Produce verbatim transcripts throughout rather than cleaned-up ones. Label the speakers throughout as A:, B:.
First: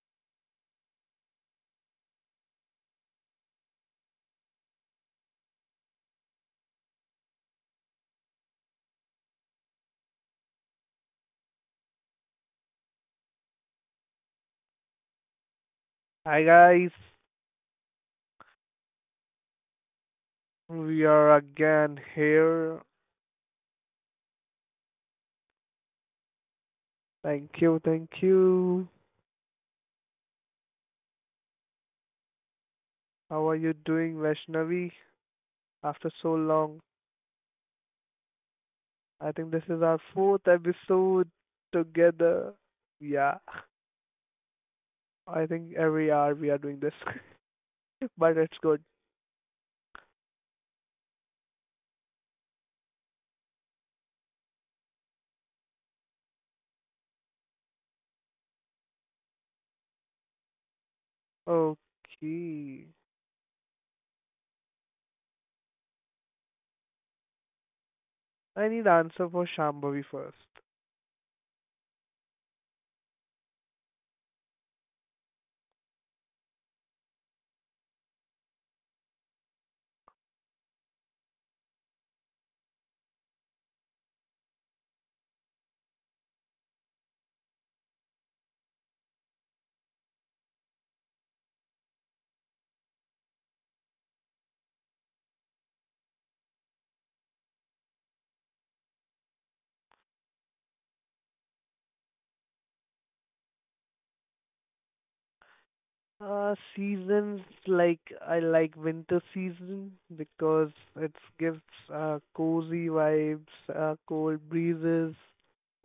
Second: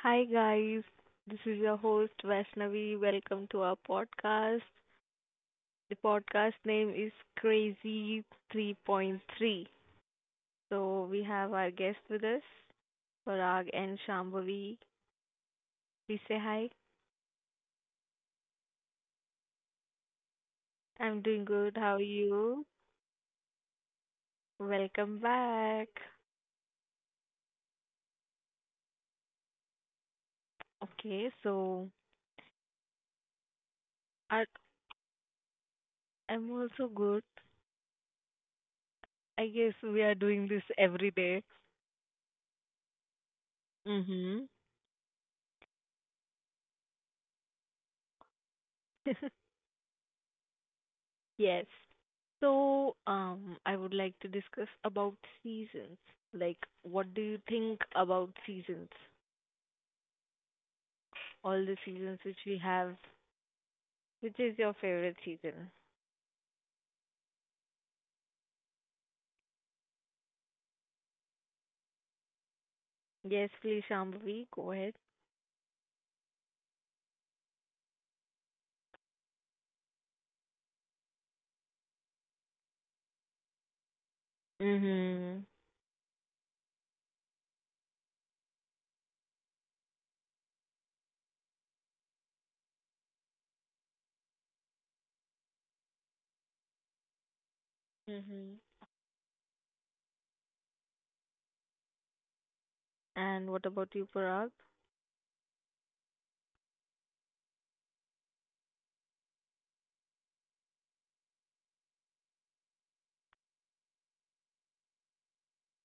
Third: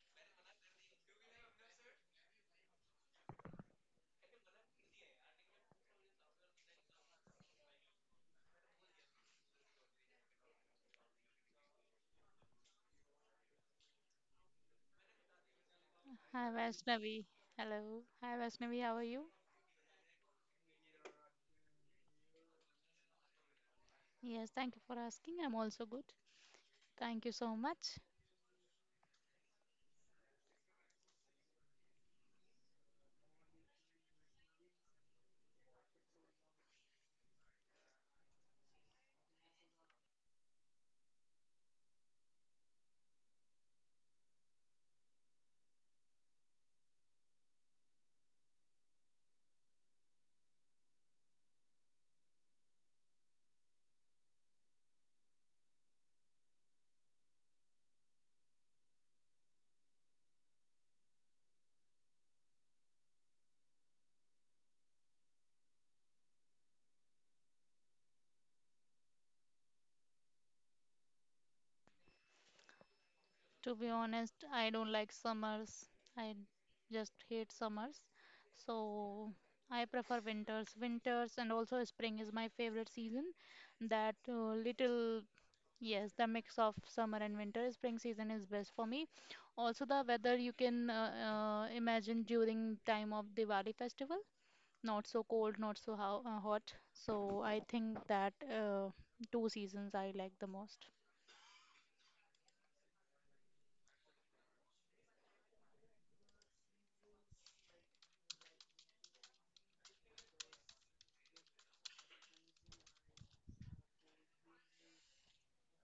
A: Hi guys, this is your host Vaishnavi. Welcome to our podcast. The podcast name is Crazy three point three. So we have our guest with us, Parag and Shambhavi. Please say
B: Hi
C: Hi
A: hi.
B: guys,
C: Vaishnavi. Hello. Hi Vaishnavi, how are you?
B: we
A: I'm
B: are
A: doing good. How
B: again
A: are you?
B: here.
C: Yes, thank you for
A: Welcome
C: asking. I'm also
A: back.
C: good. Thank you so
B: Thank you,
C: much.
B: thank you.
A: Okay, so
B: How are you doing,
A: I,
B: Vaishnavi? After so
A: I'm
B: long,
A: also good.
B: I
A: I
B: think this
A: guess
B: is our
A: we are
B: fourth
A: doing this every
B: episode
A: day.
B: together. Yeah,
A: Mm-hmm.
B: I think every hour we are doing this, but it's good.
A: Yes. So, um, I would like to discuss about seasons. Like, what do you think about seasons? All the seasons which we
B: Okay,
A: have. Which is your favorite season?
B: I need answer for Shambhavi first.
A: Yes,
C: To
A: please,
C: be honest,
A: Shambhavi,
C: I
A: go
C: don't
A: ahead.
C: like summers. I just hate summers. So I prefer winters. Winters and also spring is my favorite season. That uh, little,
A: Mhm.
C: yes, the mix of summer and winter. Spring season is best for me. Also, the weather you can uh, uh, imagine during time of Diwali festival. Not so cold, not so ho- uh, hot. So I think that
A: Mhm.
C: uh, two seasons I like the most.
A: And what about you, Parag?
B: Uh, seasons like I like winter season because it gives uh, cozy vibes, uh, cold breezes,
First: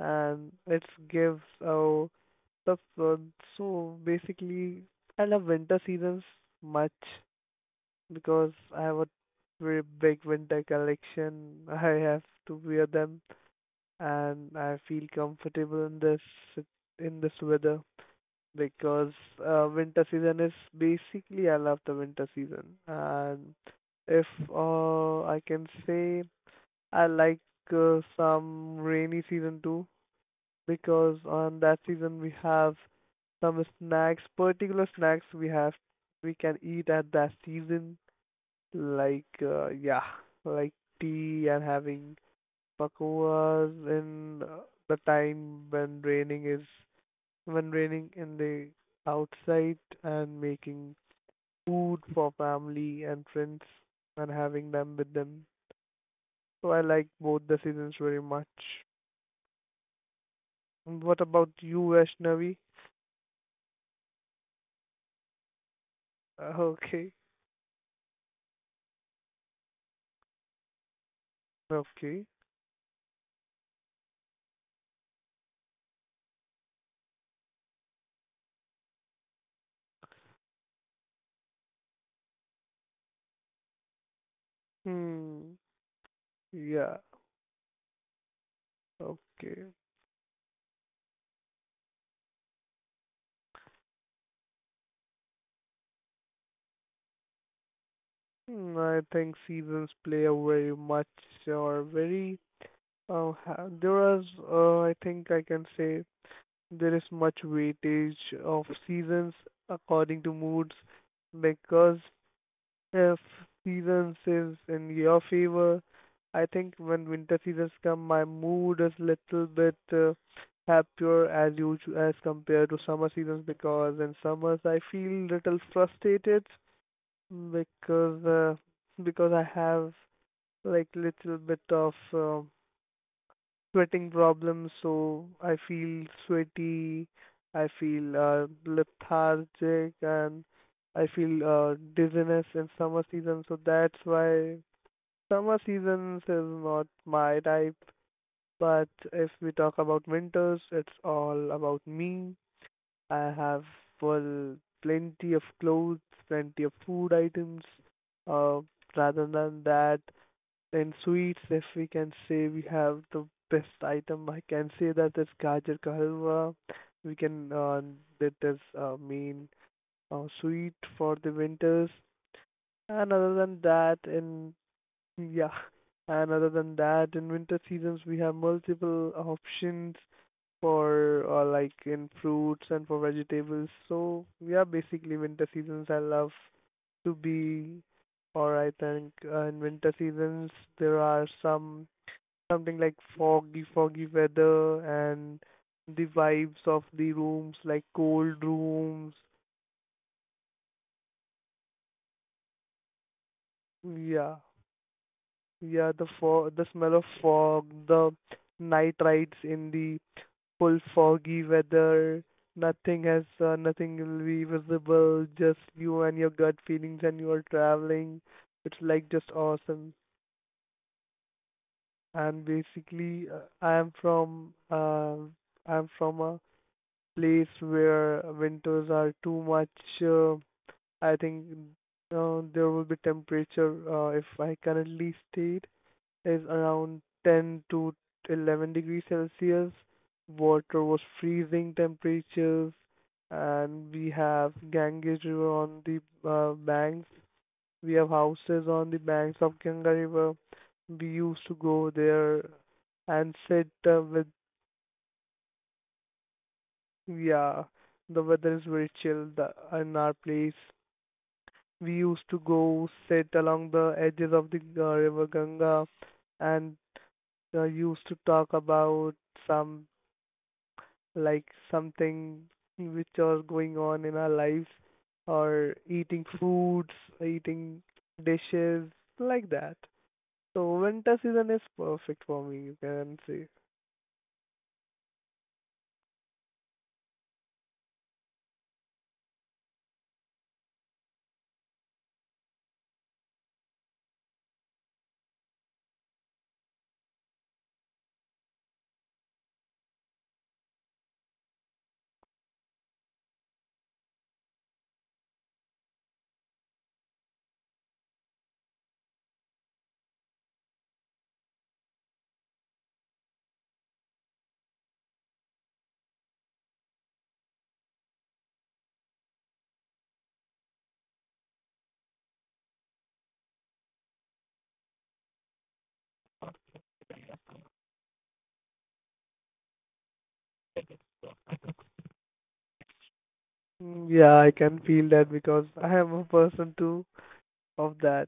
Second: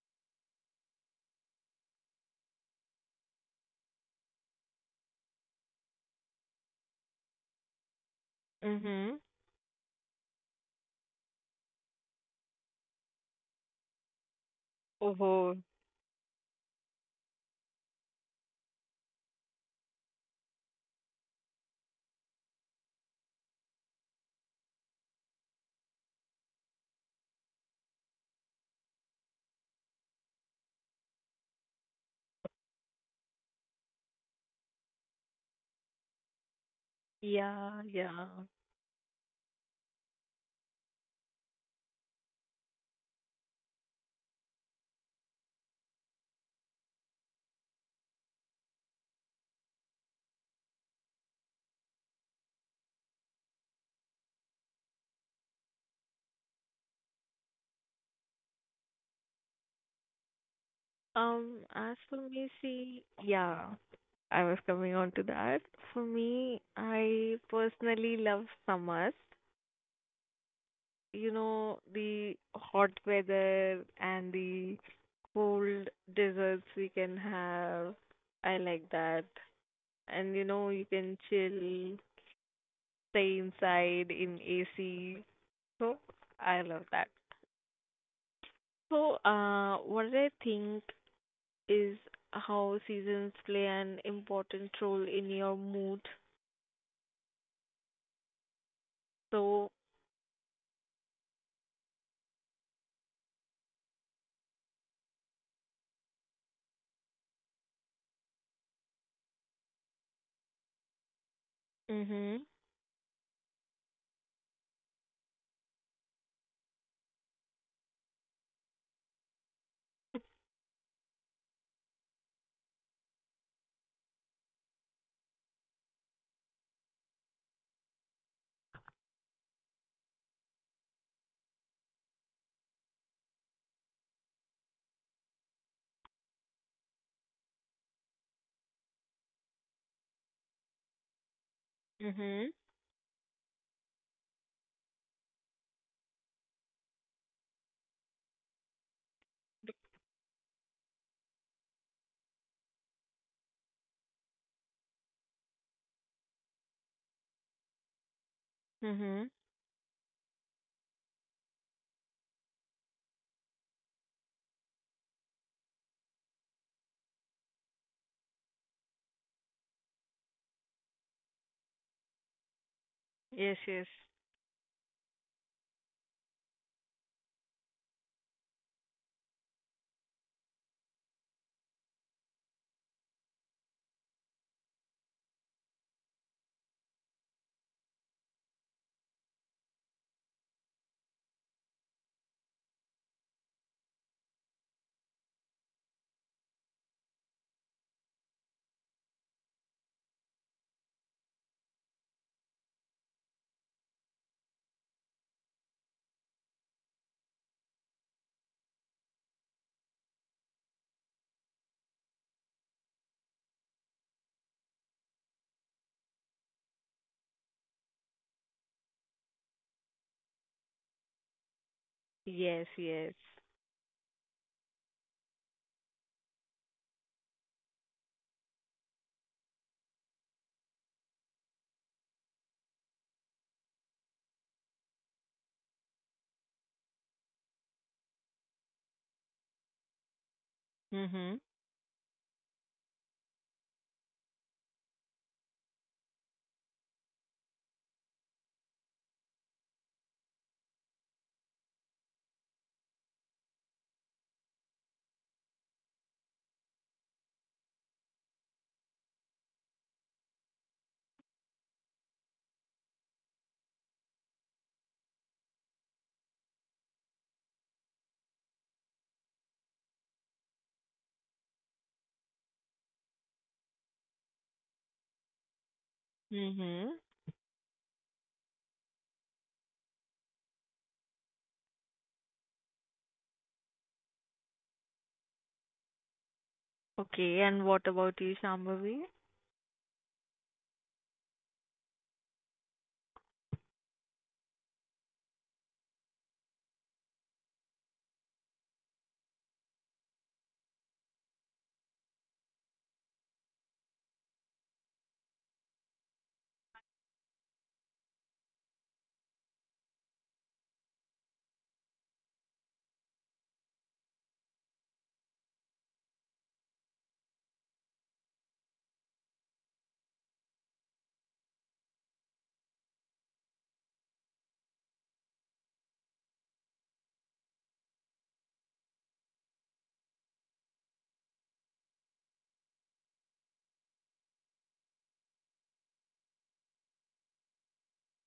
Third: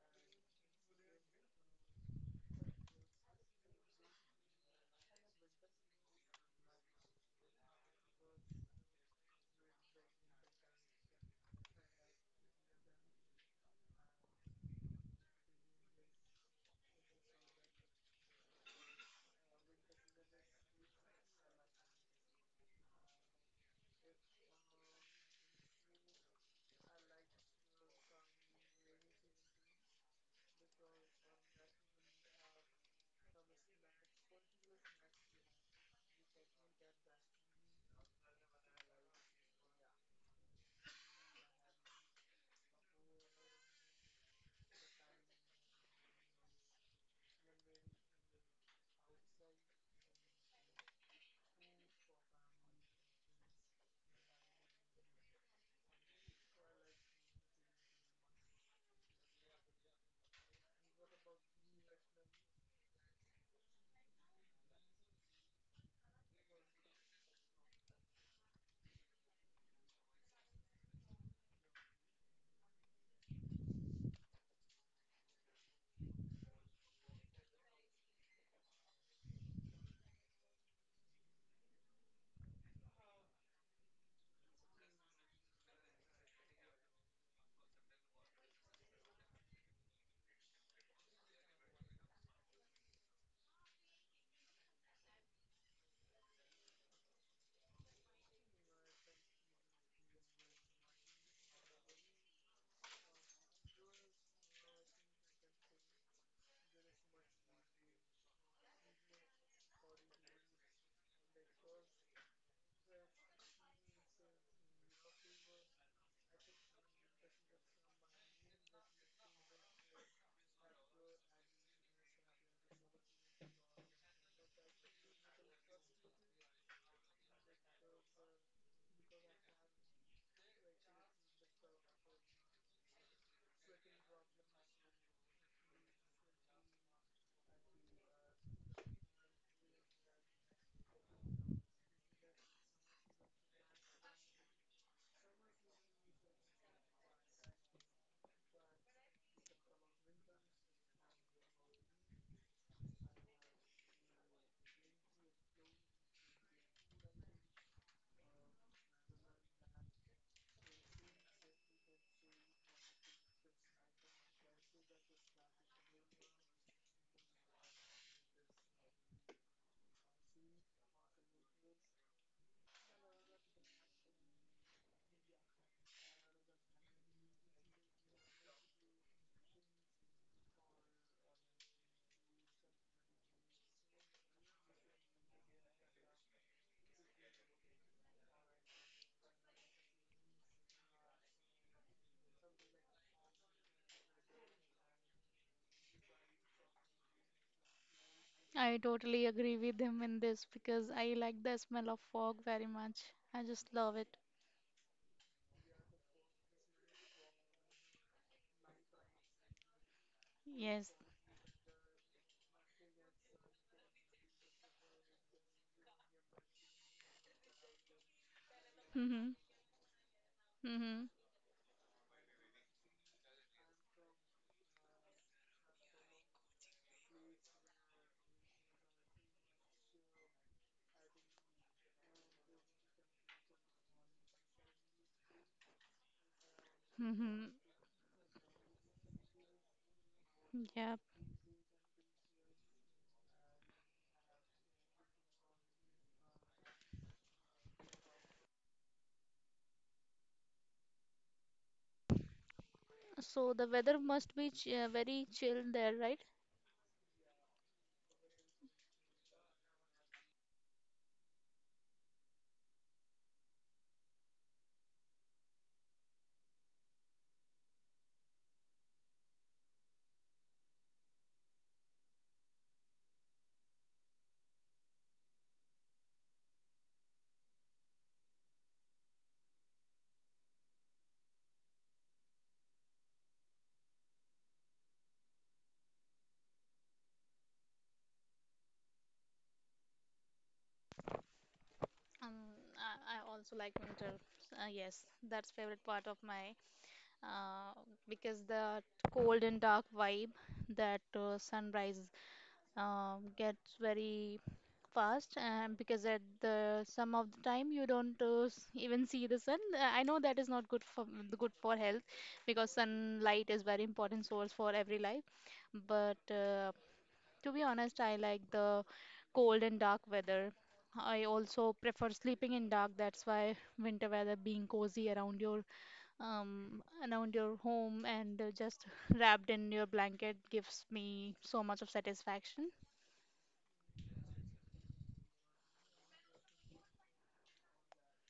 B: and it gives uh, stuff. Uh, so basically, I love winter seasons much because I have a
A: Mhm.
B: very big winter collection. I have to wear them, and I feel
A: Oh,
B: comfortable in this in this weather because uh, winter season is basically I love the winter season. And if uh, I can say I like uh, some rainy season too because on that season we have some snacks, particular snacks we have we can eat at that
A: Yeah,
B: season
A: yeah.
B: like uh, yeah, like tea and having pakoras in uh, the time when raining is when raining in the outside and making food for family and friends and having them with them. So I like both the seasons very much. And what about
A: Um,
B: you,
A: as for me,
B: Vaishnavi?
A: see, yeah, I was coming on to that. For
B: Uh,
A: me,
B: Okay,
A: I personally love summers. you know,
B: okay.
A: the hot weather and the cold desserts we can have. I like that. And you know, you can chill, stay inside in A C.
B: Hmm.
A: So I love
B: Yeah.
A: that. So,
B: Okay.
A: uh, what I think is how seasons play an important role in your mood.
B: Hmm, I think
A: So,
B: seasons play a very much or very uh, ha- there was uh, I think I can say there is much weightage of seasons according to moods because
A: mhm,
B: if seasons is in your favor, I think when winter seasons come, my mood is little bit uh, happier as usual as compared to summer seasons because in summers I feel little frustrated because uh, because I have like little bit of um sweating problems, so I feel sweaty, I feel uh, lethargic, and I feel uh, dizziness
A: mhm,
B: in summer season. So that's why summer seasons is not my type. But if we talk about winters, it's all about me. I have full plenty of clothes, plenty of food items. Uh, Rather
A: mhm.
B: than that, in sweets, if we can say we have the best item, I can say that is gajar ka halwa. We can uh, That is uh, main uh, sweet for the winters. And other
A: Yes,
B: than
A: yes,
B: that, in Yeah, and other than that, in winter seasons we have multiple options for uh, like in fruits and for vegetables. So yeah, basically winter seasons I love to be or I think uh, in winter seasons there are some something like foggy, foggy weather and the vibes of the rooms, like cold
C: I
B: rooms.
C: totally agree with him in this because I like the smell of fog very much. I just love it.
B: Yeah, yeah, the fog, the smell of fog, the night rides in the full
C: Yes.
B: foggy weather. Nothing has, uh, nothing will be visible. Just you and your gut feelings, and you are traveling. It's like just
C: Mhm.
B: awesome.
C: Mhm.
B: And
A: yes, yes.
B: basically, uh, I am from, uh, I am from a place where winters are too much. Uh, I think uh, there will be temperature uh, if I currently stayed is around
C: Mhm.
B: ten to eleven degrees Celsius. Water
C: Yeah.
B: was
A: Mhm,
B: freezing temperatures, and we have Ganges River on the uh, banks. We have houses on the banks of Ganga River. We used to go there and
C: So the
B: sit
C: weather
B: uh, with
C: must be ch- uh, very chill there, right?
B: yeah, the weather is very chill. The, in our place, we used to go sit along the edges of the uh, river Ganga and uh, used to talk about some like something which are going on in our lives or eating foods,
A: mhm.
B: eating dishes like that. So winter season is perfect for me, you can say.
A: Okay, and what about you, Shambhavi?
C: Um, I, I also like winter. Uh, yes, that's favorite part of my, uh, because the cold and dark vibe, that uh, sunrise um, gets very fast, and because at the some of the time you don't uh, s- even see the sun. Uh, I know that is not good for good for health, because sunlight is very important source for every life, but uh, to be honest, I like the cold and dark weather. I also prefer sleeping in dark. That's why winter weather, being cozy around your, um around your home, and uh, just wrapped in your blanket, gives me so much of satisfaction.
B: Mm, yeah, I can feel that because I am a person too of that.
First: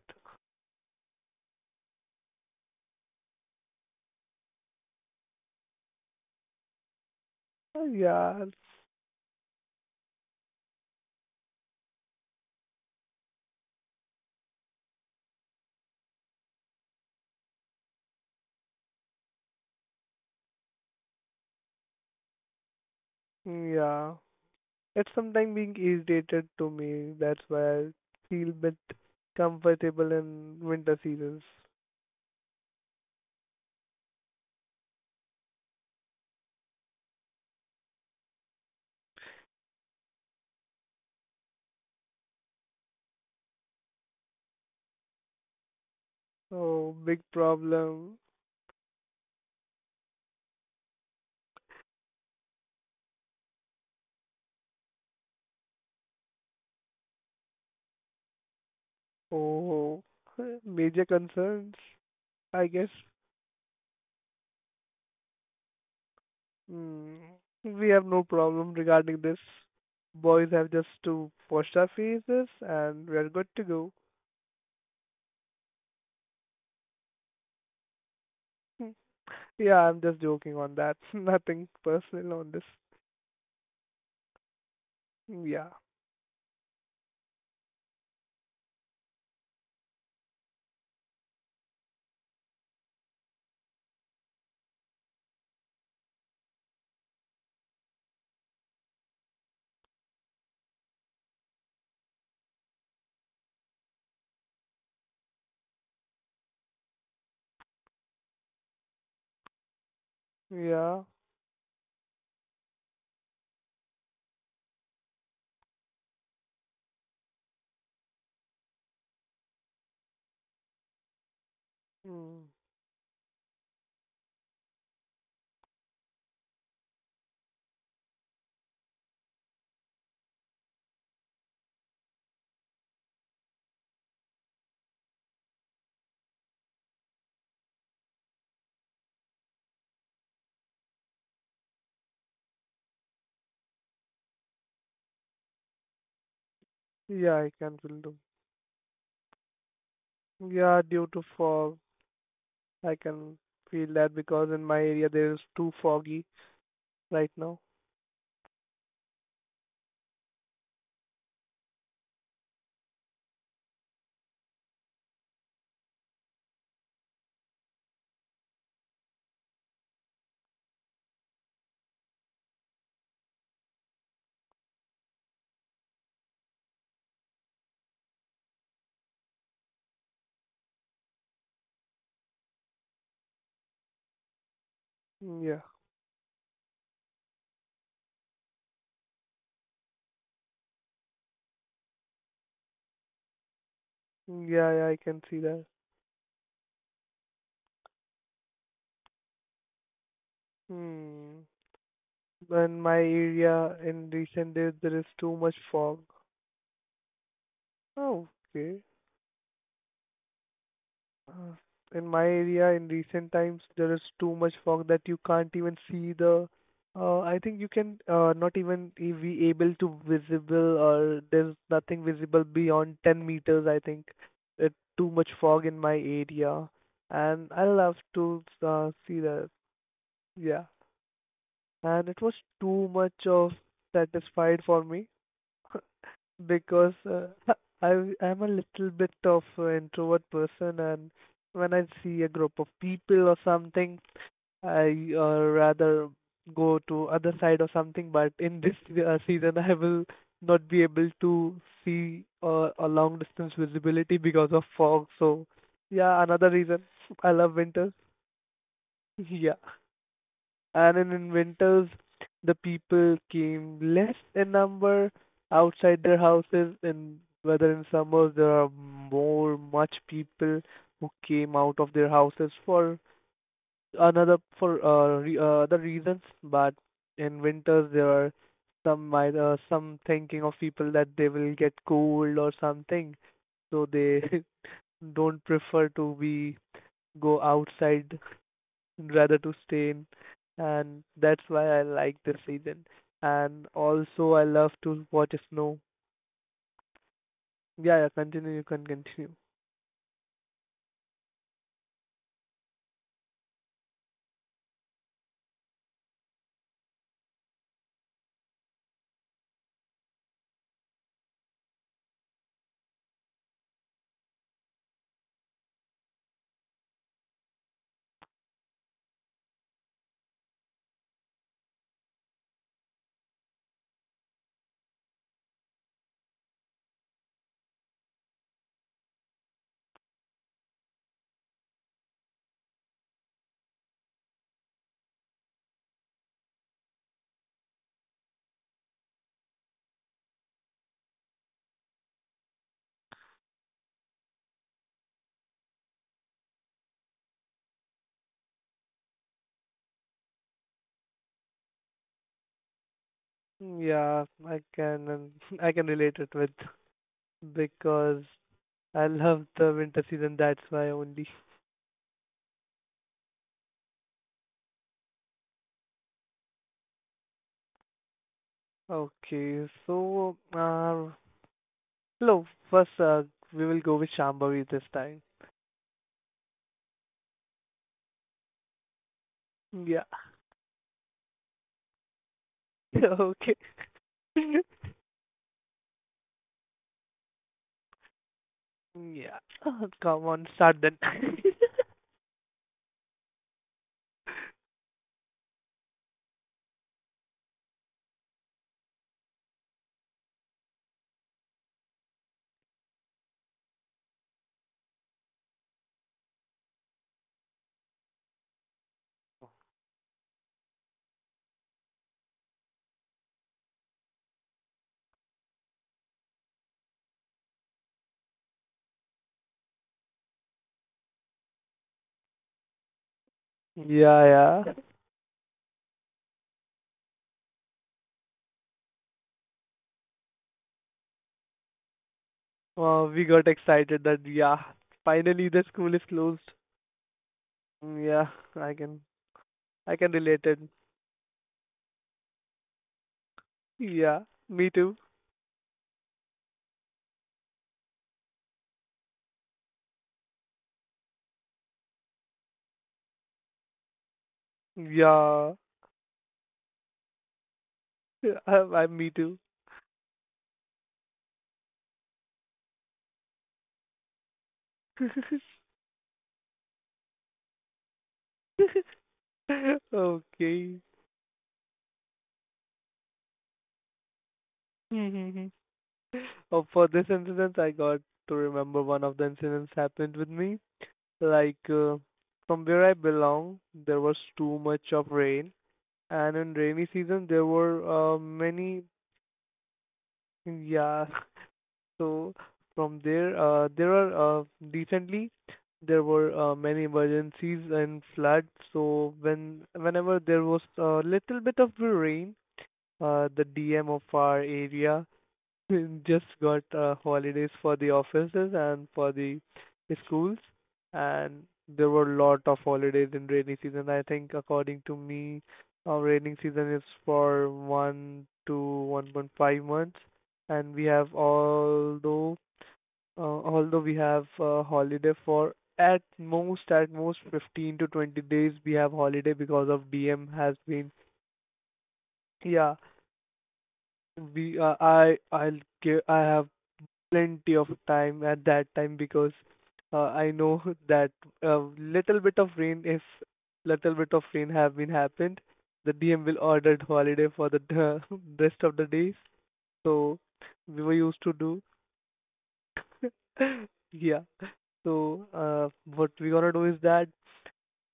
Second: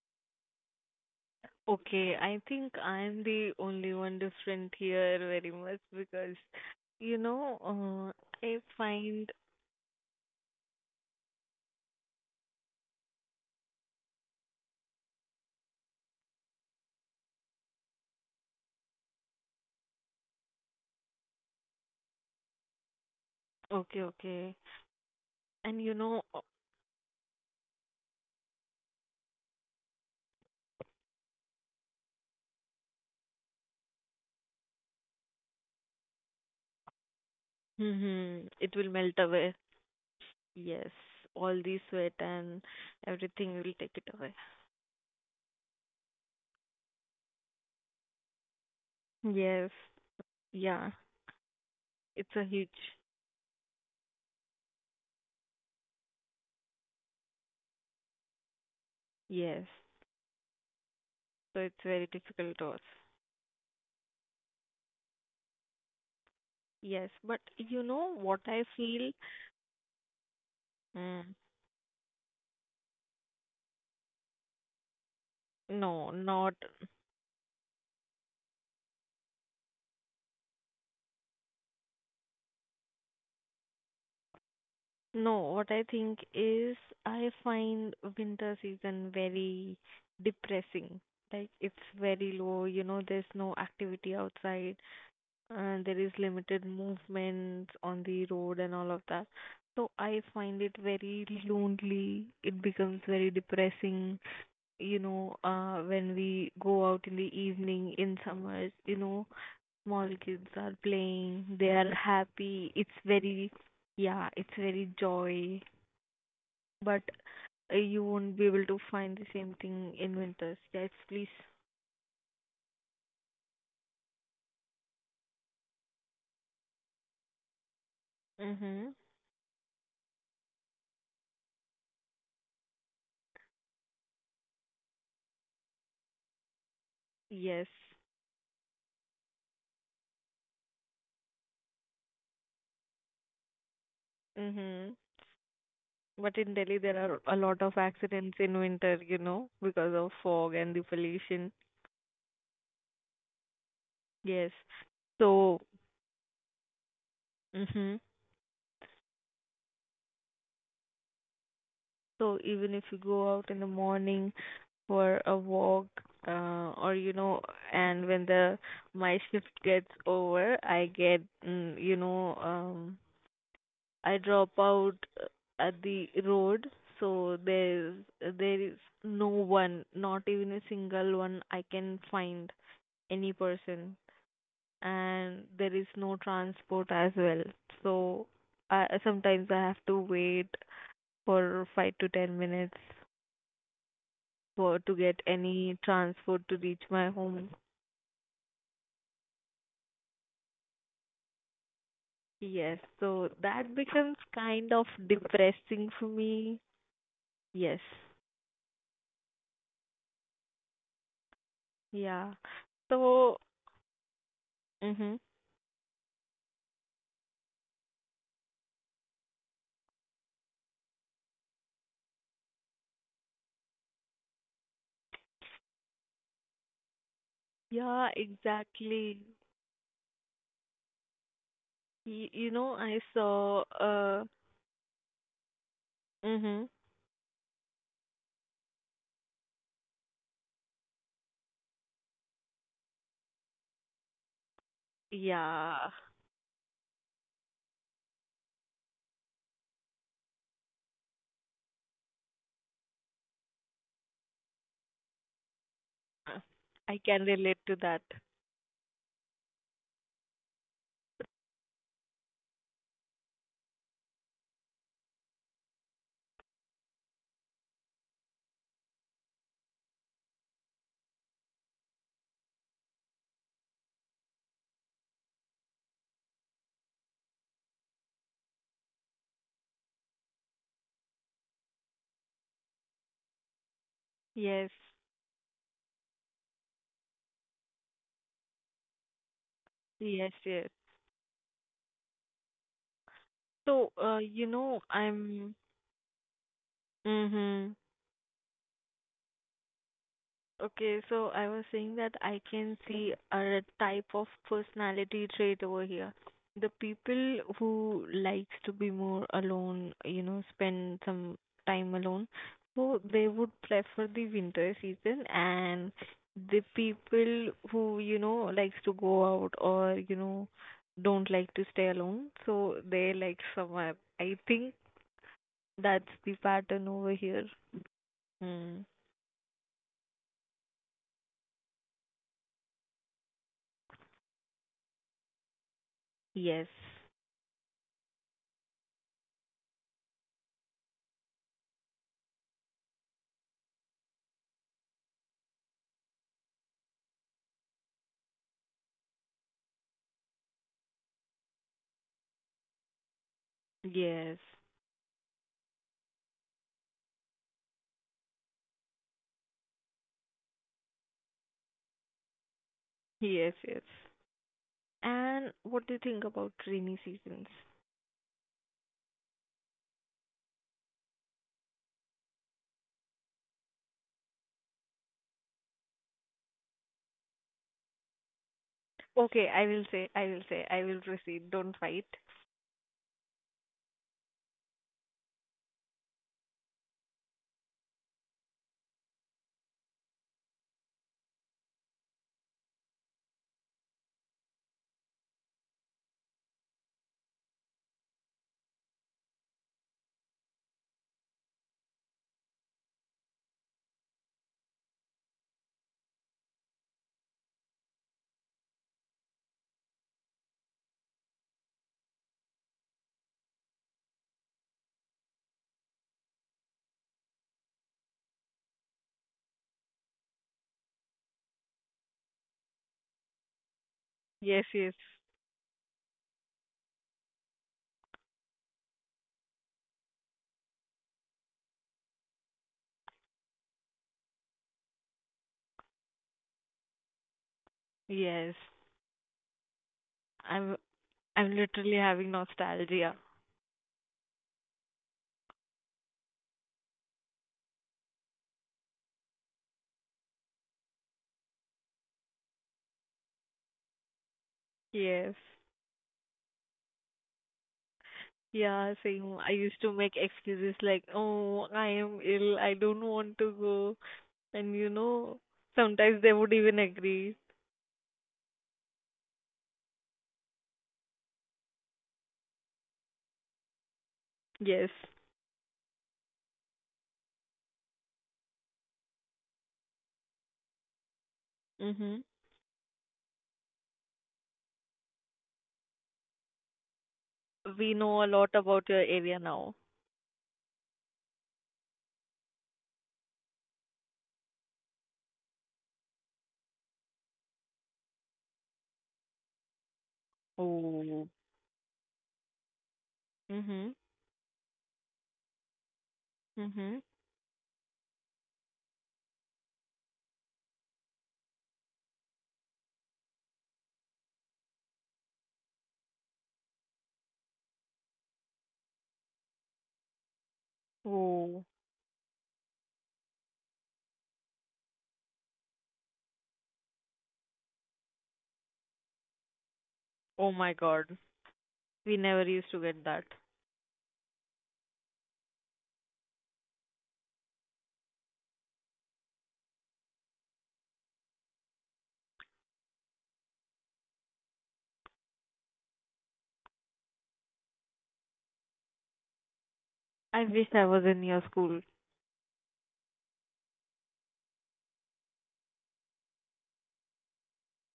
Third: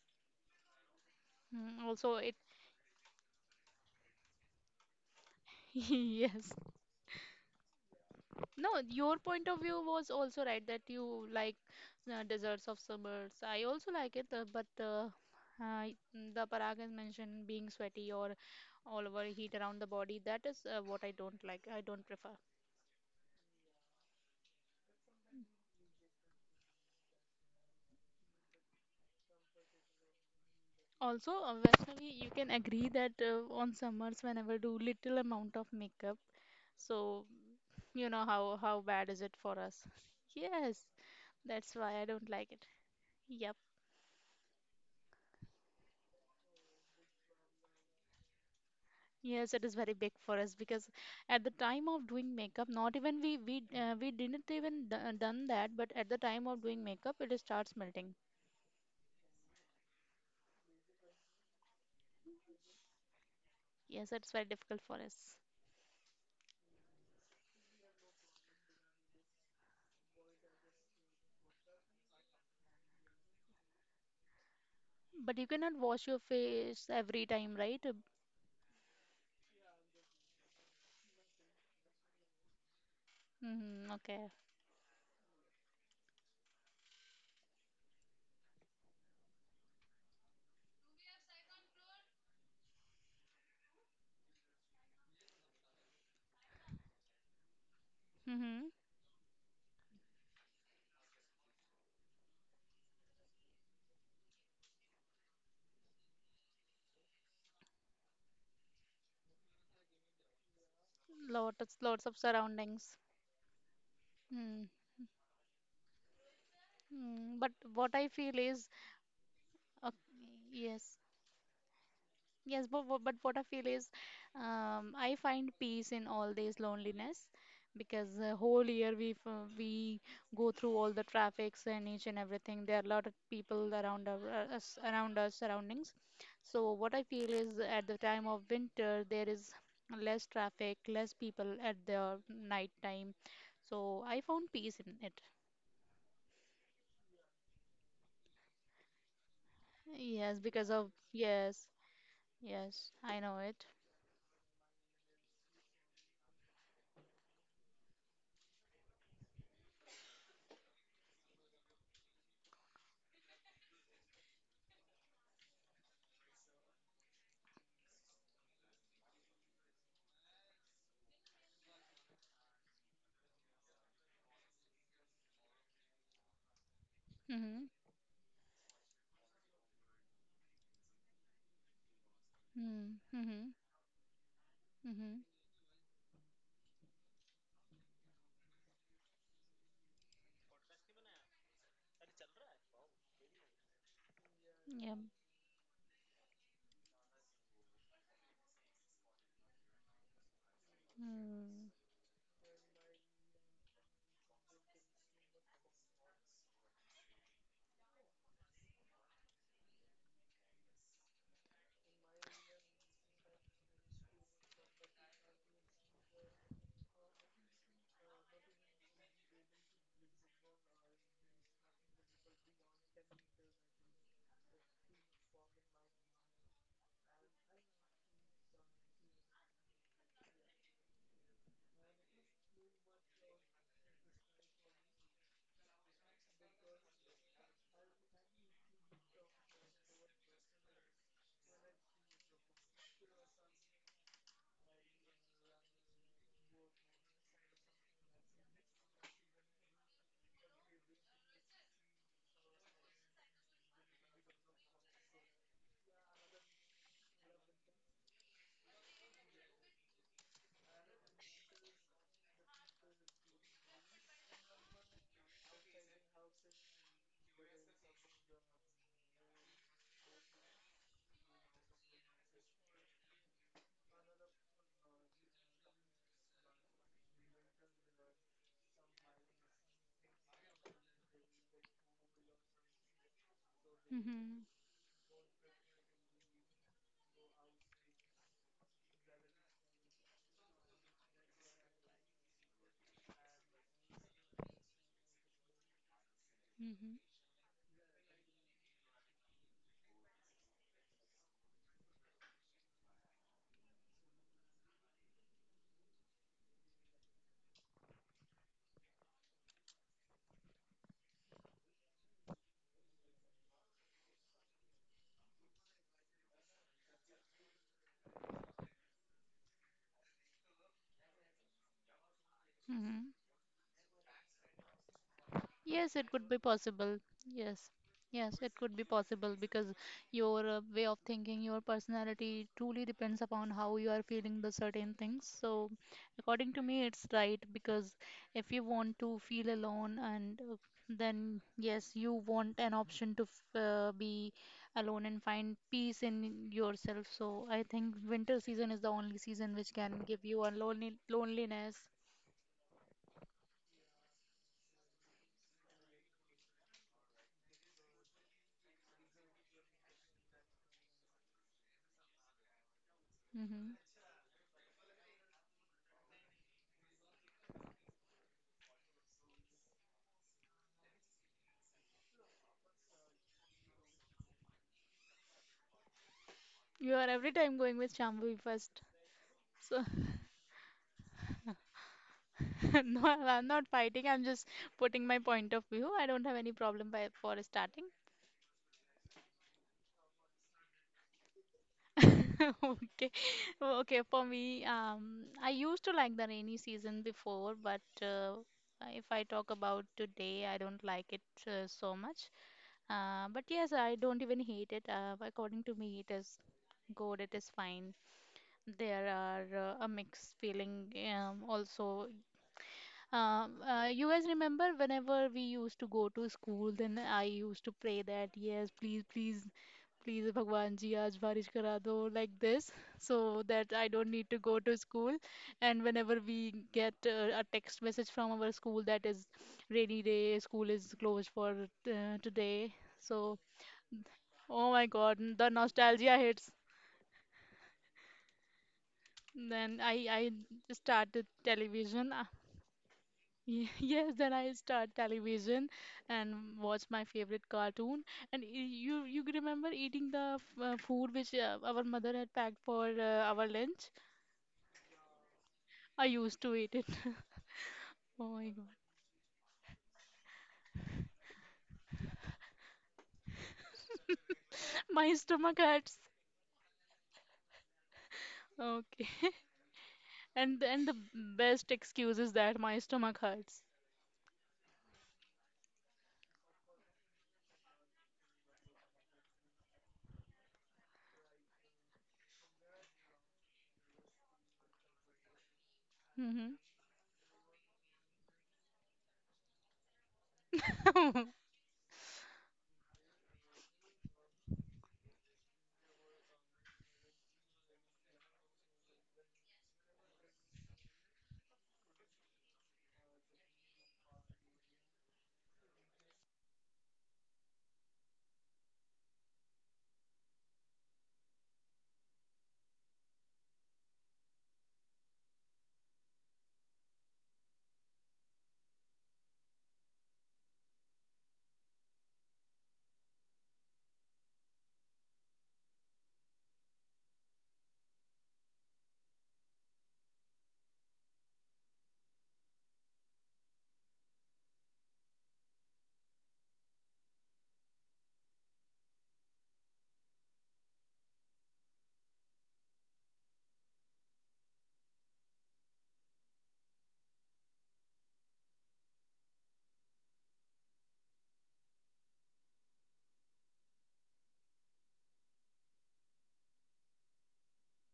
C: Mm.
A: Okay,
C: Also, it
A: I think I'm the only one different here very much because,
C: yes.
A: you know,
B: Uh,
A: uh,
B: Yeah,
A: I
C: No, your
A: find
C: point of view was also right that you like uh, deserts of summers. I also like it, uh, but uh, uh, the Parag has mentioned being sweaty or all over heat around the body. That is uh, what I don't like. I don't prefer.
B: yeah,
A: okay, okay,
B: it's sometimes being
A: and you know,
B: irritated
A: uh,
B: to me. That's why I feel bit comfortable in winter
C: Also,
B: seasons.
C: uh, Vaishnavi, you can agree that uh, on summers, whenever do little amount of makeup, so you know how how
A: mm-hmm,
C: bad
A: it
C: is
A: will
C: it
A: melt
C: for us?
A: away.
C: Yes,
A: Yes,
C: that's
A: all
C: why I
A: the
C: don't
A: sweat
C: like it.
A: and
C: Yep.
A: everything will take it away.
B: Oh, big problem.
C: Yes, it is very
A: Yes,
C: big for us, because
A: yeah,
C: at the time of doing
A: it's
C: makeup,
A: a
C: not
A: huge
C: even we we uh, we didn't even d uh, done that, but at the time of doing makeup, it starts melting.
A: yes,
B: Oh, major concerns.
A: so it's very
B: I
A: difficult to
B: guess
A: us.
C: Yes, it's very difficult for us.
B: mm,
A: Yes, but
B: we
A: you
B: have no
A: know what
B: problem
A: I
B: regarding
A: feel?
B: this. Boys have just to
A: Mm,
B: wash our faces and we are good to go.
C: But you cannot wash
A: no,
C: your
A: not.
C: face every time, right?
B: Yeah, I'm just joking on that. Nothing personal on this.
C: Mm-hmm, okay.
A: No,
B: Yeah,
A: what I think is I find winter season very depressing. Like it's very low, you know, there's no activity outside and there is limited movement on the road
C: Mm-hmm.
A: and all of that. So I find it very lonely. It becomes very depressing, you know, uh, when we go out in the evening in summers, you know, small kids are
B: yeah,
A: playing, they
C: Lots
A: are
C: lots of
A: happy.
C: surroundings.
A: It's very, yeah, it's
C: Mm-hmm.
A: very joy but
C: Mm. But
A: uh,
C: what
A: you
C: I
A: won't
C: feel
A: be able
C: is,
A: to find the same
C: uh,
A: thing in winters. Yes,
C: yes.
A: please.
B: mm,
C: Yes, but, wha- but what I feel is, um, I find peace in all this loneliness, because the whole
A: Mhm.
C: year we f- we go through all the traffics and each and everything. There are a lot of people around our, uh, us, around our surroundings. So what I feel is
A: Yes.
C: at the time of winter there is less traffic, less people at the night time. So I found peace in
A: Mhm.
C: it.
A: But in Delhi, there are
B: yeah.
A: a
B: I
A: lot
B: can
A: of
B: feel
A: accidents in winter, you know, because of
C: Yes,
A: fog
C: because
A: and
B: Yeah,
A: the
C: of,
B: due to
A: pollution.
C: yes,
B: fog,
C: yes,
B: I
C: I
B: can
C: know it.
B: feel that
A: Yes.
B: because in my area there is
A: So,
B: too foggy right now.
A: mhm. So even if you go out in the morning for a walk, uh, or you know, and when the my shift gets over, I get, mm, you know, um, I drop out uh, at the road, so
C: Mm-hmm.
A: there there is no one, not even a single one I can find
C: Mm-hmm.
A: any
C: Mm-hmm.
A: person,
C: Mm-hmm.
B: Mm,
A: and
B: yeah,
A: there is no transport as well. So I sometimes I have to wait for five to ten minutes
B: mm, yeah,
A: for
B: yeah,
A: to
C: Yeah.
B: I
A: get
B: can see that.
A: any transport to reach my home.
B: Hmm.
C: Mm.
A: Yes,
B: In my
A: so
B: area
A: that
B: in
A: becomes
B: recent days
A: kind of
B: there is too much
A: depressing
B: fog.
A: for me. Yes,
B: Oh, okay. Uh, in my
A: yeah.
B: area in recent
A: So,
B: times there is too much fog that you
A: mhm.
B: can't even see the uh, I think you can uh, not even e- be able to visible or there's nothing visible beyond ten meters. I think it too much fog in my area, and I love
A: Yeah,
B: to uh, see
A: exactly.
B: that. Yeah, and it
A: Y
B: was
A: You know,
B: too
A: I
B: much of
A: saw, uh,
B: satisfied for me
A: Mm-hmm.
B: because uh, I I'm a little bit of an introvert person, and when I see a group of people or something, I uh,
A: Yeah,
B: rather go to other side or something. But in this uh, season, I will not be able to see uh, a long distance visibility because of fog. So yeah,
A: uh,
B: another reason
A: I can
B: I love
A: relate to
B: winters.
A: that.
B: Yeah, and in, in winters the people came less in number outside their houses and whether in summers there are more much people who came out of their houses for another for uh, re- uh, other reasons, but in winters there are some might uh, some thinking of people that they will get cold or something, so they
C: Mhm.
A: Yes,
B: don't prefer to be go outside rather to stay in,
A: yes, yes.
B: and that's why I like this season. And
A: So, uh,
B: also, I
A: you
B: love
A: know,
B: to watch
A: I'm,
B: snow.
C: Mhm.
A: Mm-hmm.
B: Yeah, yeah, continue. You can continue.
A: Okay, so I was saying that I can see a type of personality trait over here. The people who likes to be more alone, you know, spend some time alone, so they would prefer the winter season and the people who, you know, likes to go out or, you know, don't like to stay alone, so they
C: Mhm.
A: like summer. I think
C: Yes,
A: that's
C: it could
A: the
C: be
A: pattern
C: possible.
A: over here.
C: Yes. Yes, it could be
A: Mm.
C: possible, because your uh, way of thinking, your personality truly depends upon how you are feeling the certain things. So, according to
A: Yes.
C: me, it's right, because if you want to feel alone, and uh, then yes, you want an option to f- uh, be alone and find peace in yourself. So, I think winter season is the only season which can give you a lonely loneliness.
B: Yeah,
A: Yes.
B: I can. um, I can relate it with because I love the winter season. That's why only.
A: Yes,
C: Hmm.
A: yes. And what do you think about rainy seasons?
B: Okay, so uh, hello. First, uh, we will go with Shambhavi this time.
C: You are every time going with Shambhavi first.
A: Okay, I will
C: So,
B: Yeah.
A: say, I will say, I will proceed. Don't fight.
C: no, I'm
B: Okay.
C: not fighting. I'm just putting my point of view. I don't have any problem by, for starting.
B: Yeah. Come on, start then.
C: Okay. Okay, for me, um, I used to like the rainy season before, but uh, if I talk about today, I don't like it uh, so much. Uh, but yes, I don't even hate it. Uh, according to me, it is good, it is fine. There are uh, a mixed feeling. Um, also, Um, uh, you guys remember, whenever we used to go to school, then I used to pray that, yes, please, please, please, Bhagwan ji, aaj barish kara do, like this, so that I don't
B: Yeah,
C: need to
A: Yes,
C: go
B: yeah.
C: to
A: yes,
C: school. And whenever we get uh, a text message from our school that is rainy day, school is closed for uh, today.
B: Wow,
C: So,
B: we got excited that yeah,
C: oh my God, the
B: finally the school is
C: nostalgia hits.
B: closed. Mm, yeah,
A: yes.
B: I can
C: Then I
B: I can
C: I
B: relate it.
A: I'm,
C: started
A: I'm literally
C: television.
A: having nostalgia.
C: Ye- Yes,
B: Yeah,
C: then I
B: me
C: start
B: too.
C: television and watch my favorite cartoon. And y- you you remember eating the f- uh, food which uh, our mother had packed for uh, our lunch?
A: Yes.
B: Yeah,
C: I used to eat it. Oh my
B: i
C: God,
B: i
A: Yeah,
B: me
A: same.
B: too.
A: I used to make excuses like, oh, I am ill, I don't want to go. And you
C: my
A: know,
C: stomach hurts.
A: sometimes they would even agree.
C: Okay, and
B: Okay.
C: and the best excuse is that my stomach hurts.
A: Yes.
B: Mm-hmm. Oh, for this incident, I got to remember one of the incidents happened with me. Like, uh,
A: Mm-hmm.
B: from where I belong, there was too much of rain, and
C: Mm-hmm.
B: in rainy season there were
A: We
B: uh,
A: know a lot
B: many.
A: about your area now.
B: Yeah, so from there, uh, there are uh, recently there were uh, many emergencies and floods. So when whenever there was a
A: Oh.
B: little bit of rain, uh, the D M
A: Mm-hmm.
B: of our area just got
A: Mm-hmm.
B: uh, holidays for the offices and for the schools, and there were lot of holidays in rainy season. I think according to me, our rainy season is for one to one point five months, and we have
A: Oh.
B: although uh, although we have uh, holiday for at most at most fifteen to twenty days. We have holiday because of dm
A: Oh
B: has
A: my
B: been.
A: god. We never used
B: Yeah,
A: to get that.
B: we uh, I I'll give I have plenty of time at that time because uh, I know that a little bit of rain if little bit of rain have been happened, the dm will order holiday for the rest of the days. So
A: I wish
B: we
A: I
B: were
A: was in
B: used to
A: your
B: do.
A: school.
B: Yeah. So uh, what we're gonna do is that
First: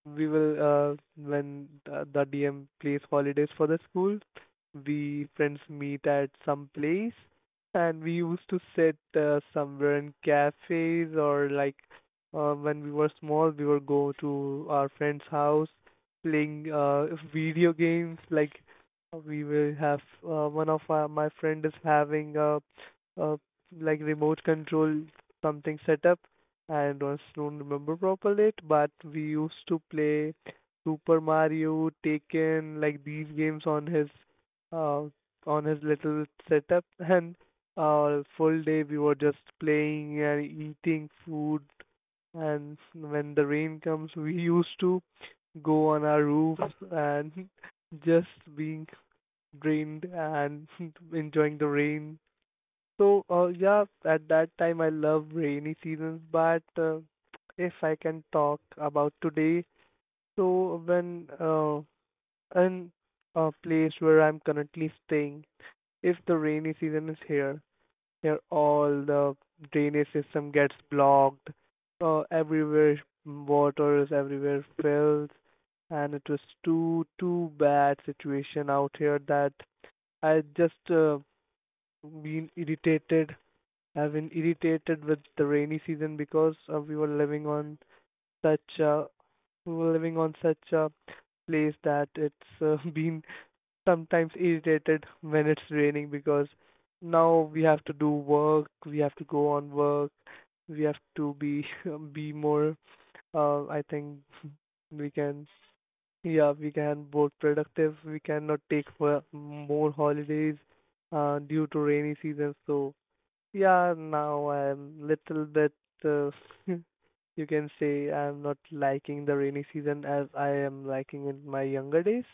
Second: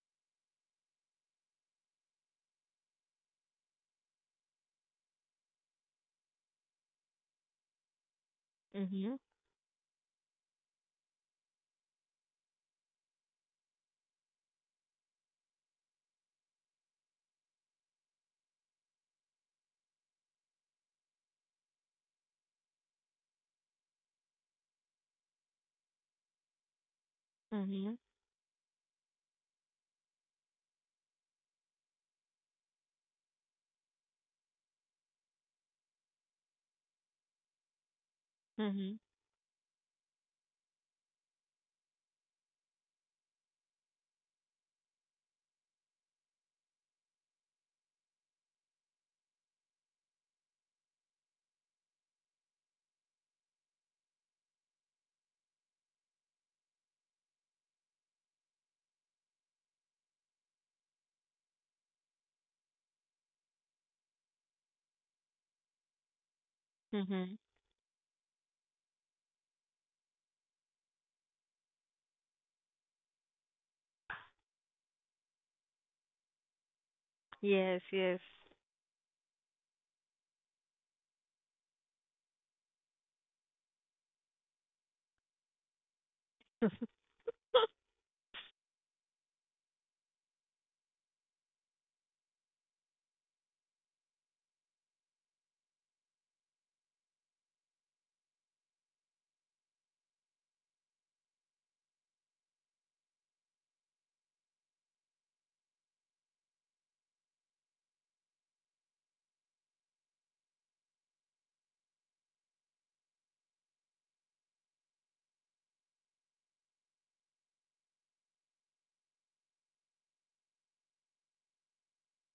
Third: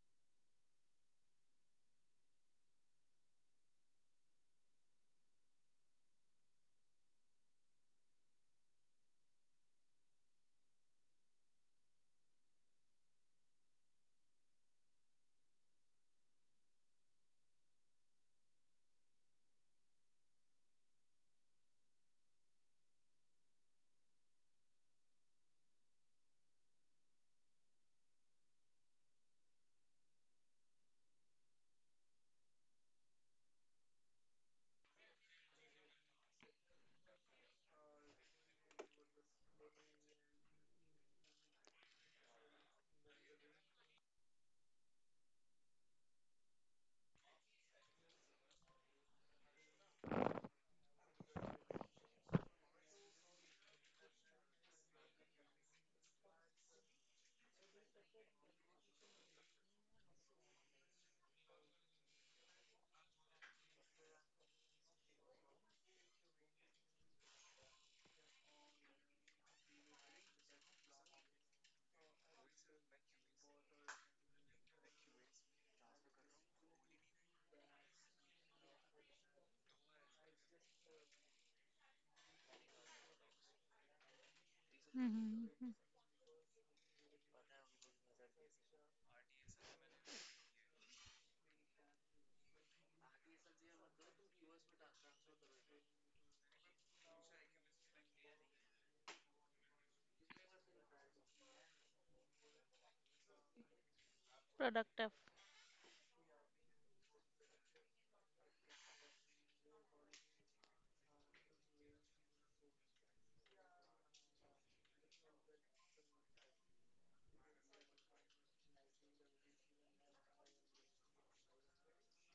B: we will uh, when the, the D M plays holidays for the school, we friends meet at some place, and we used to sit
A: Mhm.
B: uh, somewhere in cafes or like, uh, when we were small, we would go to our friend's house playing uh, video games. Like, we will have uh, one of our, my friend is having a, a like remote control something set up. I don't don't
A: Mhm.
B: remember properly it, but we used to play Super Mario, Taken, like these games on his uh on his little setup and uh full day
A: Mhm.
B: we were just playing and eating food. And when the rain comes, we used to go on our roof and just being drained and enjoying the rain. So, uh, yeah, at that time I love rainy seasons, but uh, if I can talk about today, so when uh, in a place where I'm currently staying, if the rainy season is
A: Mhm.
B: here, here all the drainage system gets blocked, uh, everywhere water is everywhere fills, and it was too too
A: Yes,
B: bad
A: yes.
B: situation out here that I just uh, been irritated I've been irritated with
C: Mm-hmm.
B: the
C: Mm-hmm.
B: rainy season because uh, we were living on such a we were living on such a place that it's uh, been sometimes irritated when it's raining because now we have to do work, we have to go on work, we have to be be more. Uh, I think
C: Productive.
B: we can Yeah, we can both productive. We cannot take for more holidays uh, due to rainy season. So yeah, now I'm little bit, uh, you can say I'm not liking the rainy season as I am liking in my younger days.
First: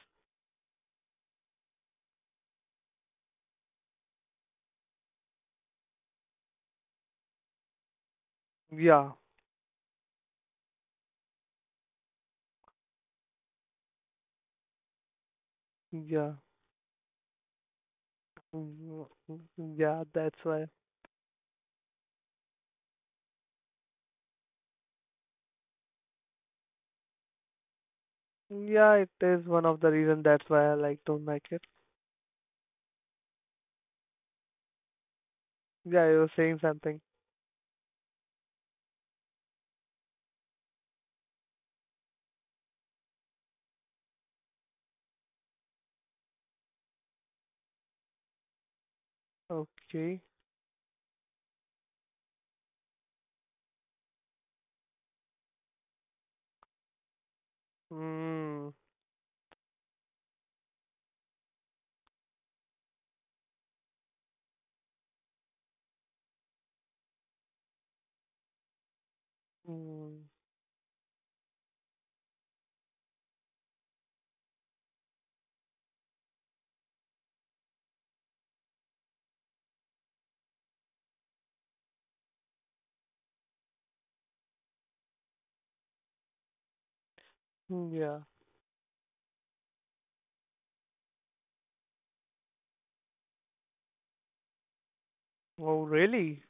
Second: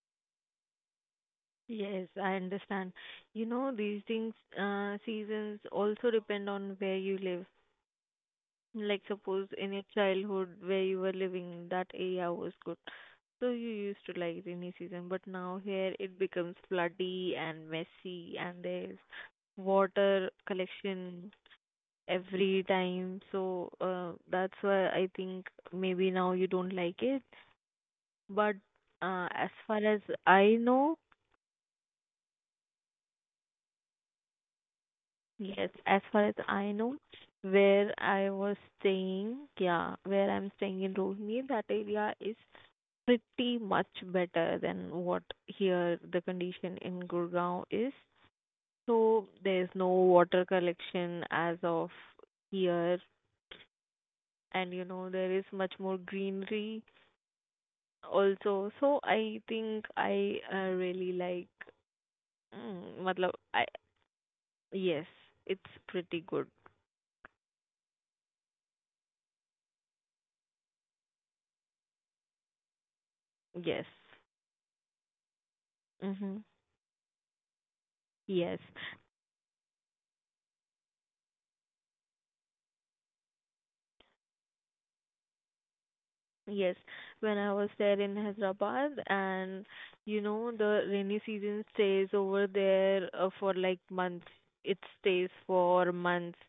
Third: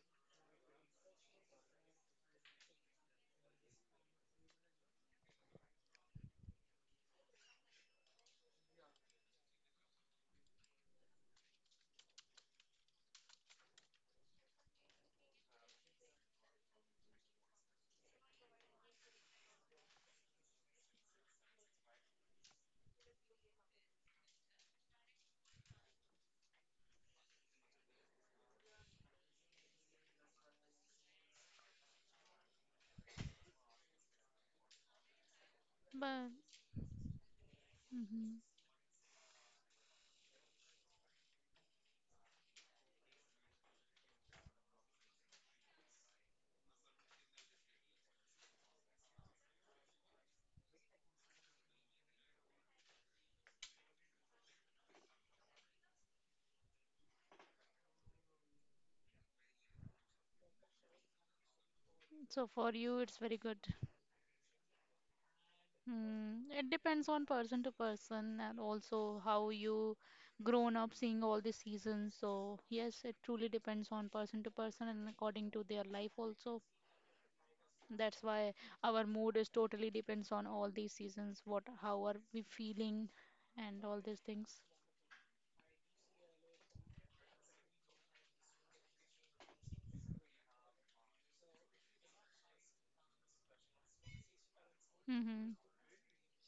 A: Yes, I understand. You know, these things, uh, seasons also depend on where you live. Like,
B: Yeah,
A: suppose in your childhood where you were living, that area was good. So you used to like rainy season, but now here it
B: yeah,
A: becomes floody and messy, and there's
B: mm, yeah,
A: water
B: that's why.
A: collection every time. So uh, that's why I think maybe now you don't like it. But
B: Yeah, it
A: uh, as
B: is one
A: far
B: of the
A: as
B: reason that's
A: I
B: why I
A: know,
B: like don't like it.
A: yes, as
B: Yeah, you
A: far
C: But
B: were
A: as
B: saying
A: I know,
B: something.
A: where I
C: Mm-hmm.
A: was staying, yeah, where I'm staying in Rohini, that area is pretty much better than what here the condition in Gurgaon is. So there's no
B: Okay.
A: water collection as of here, and you know there is much more greenery also.
B: Mm,
A: So I think I uh, really like,
C: So for you,
A: mm,
C: it's
A: matlab,
C: very
A: I
C: good.
A: yes, it's pretty good.
C: Hmm, it depends on person to person, and also how you
B: mm,
C: grown up seeing all the seasons. So yes, it truly
A: Yes.
C: depends on person to person, and according to their life
A: Mm-hmm.
C: also. That's why
A: Yes.
C: our mood is totally depends on all these seasons, what how are we feeling, and all these things.
A: Yes. When I was
B: mm,
A: there in
B: yeah.
A: Hyderabad and you know the rainy season stays over there uh, for like months. It stays
C: Mm-hmm.
B: Oh,
A: for months.
B: really?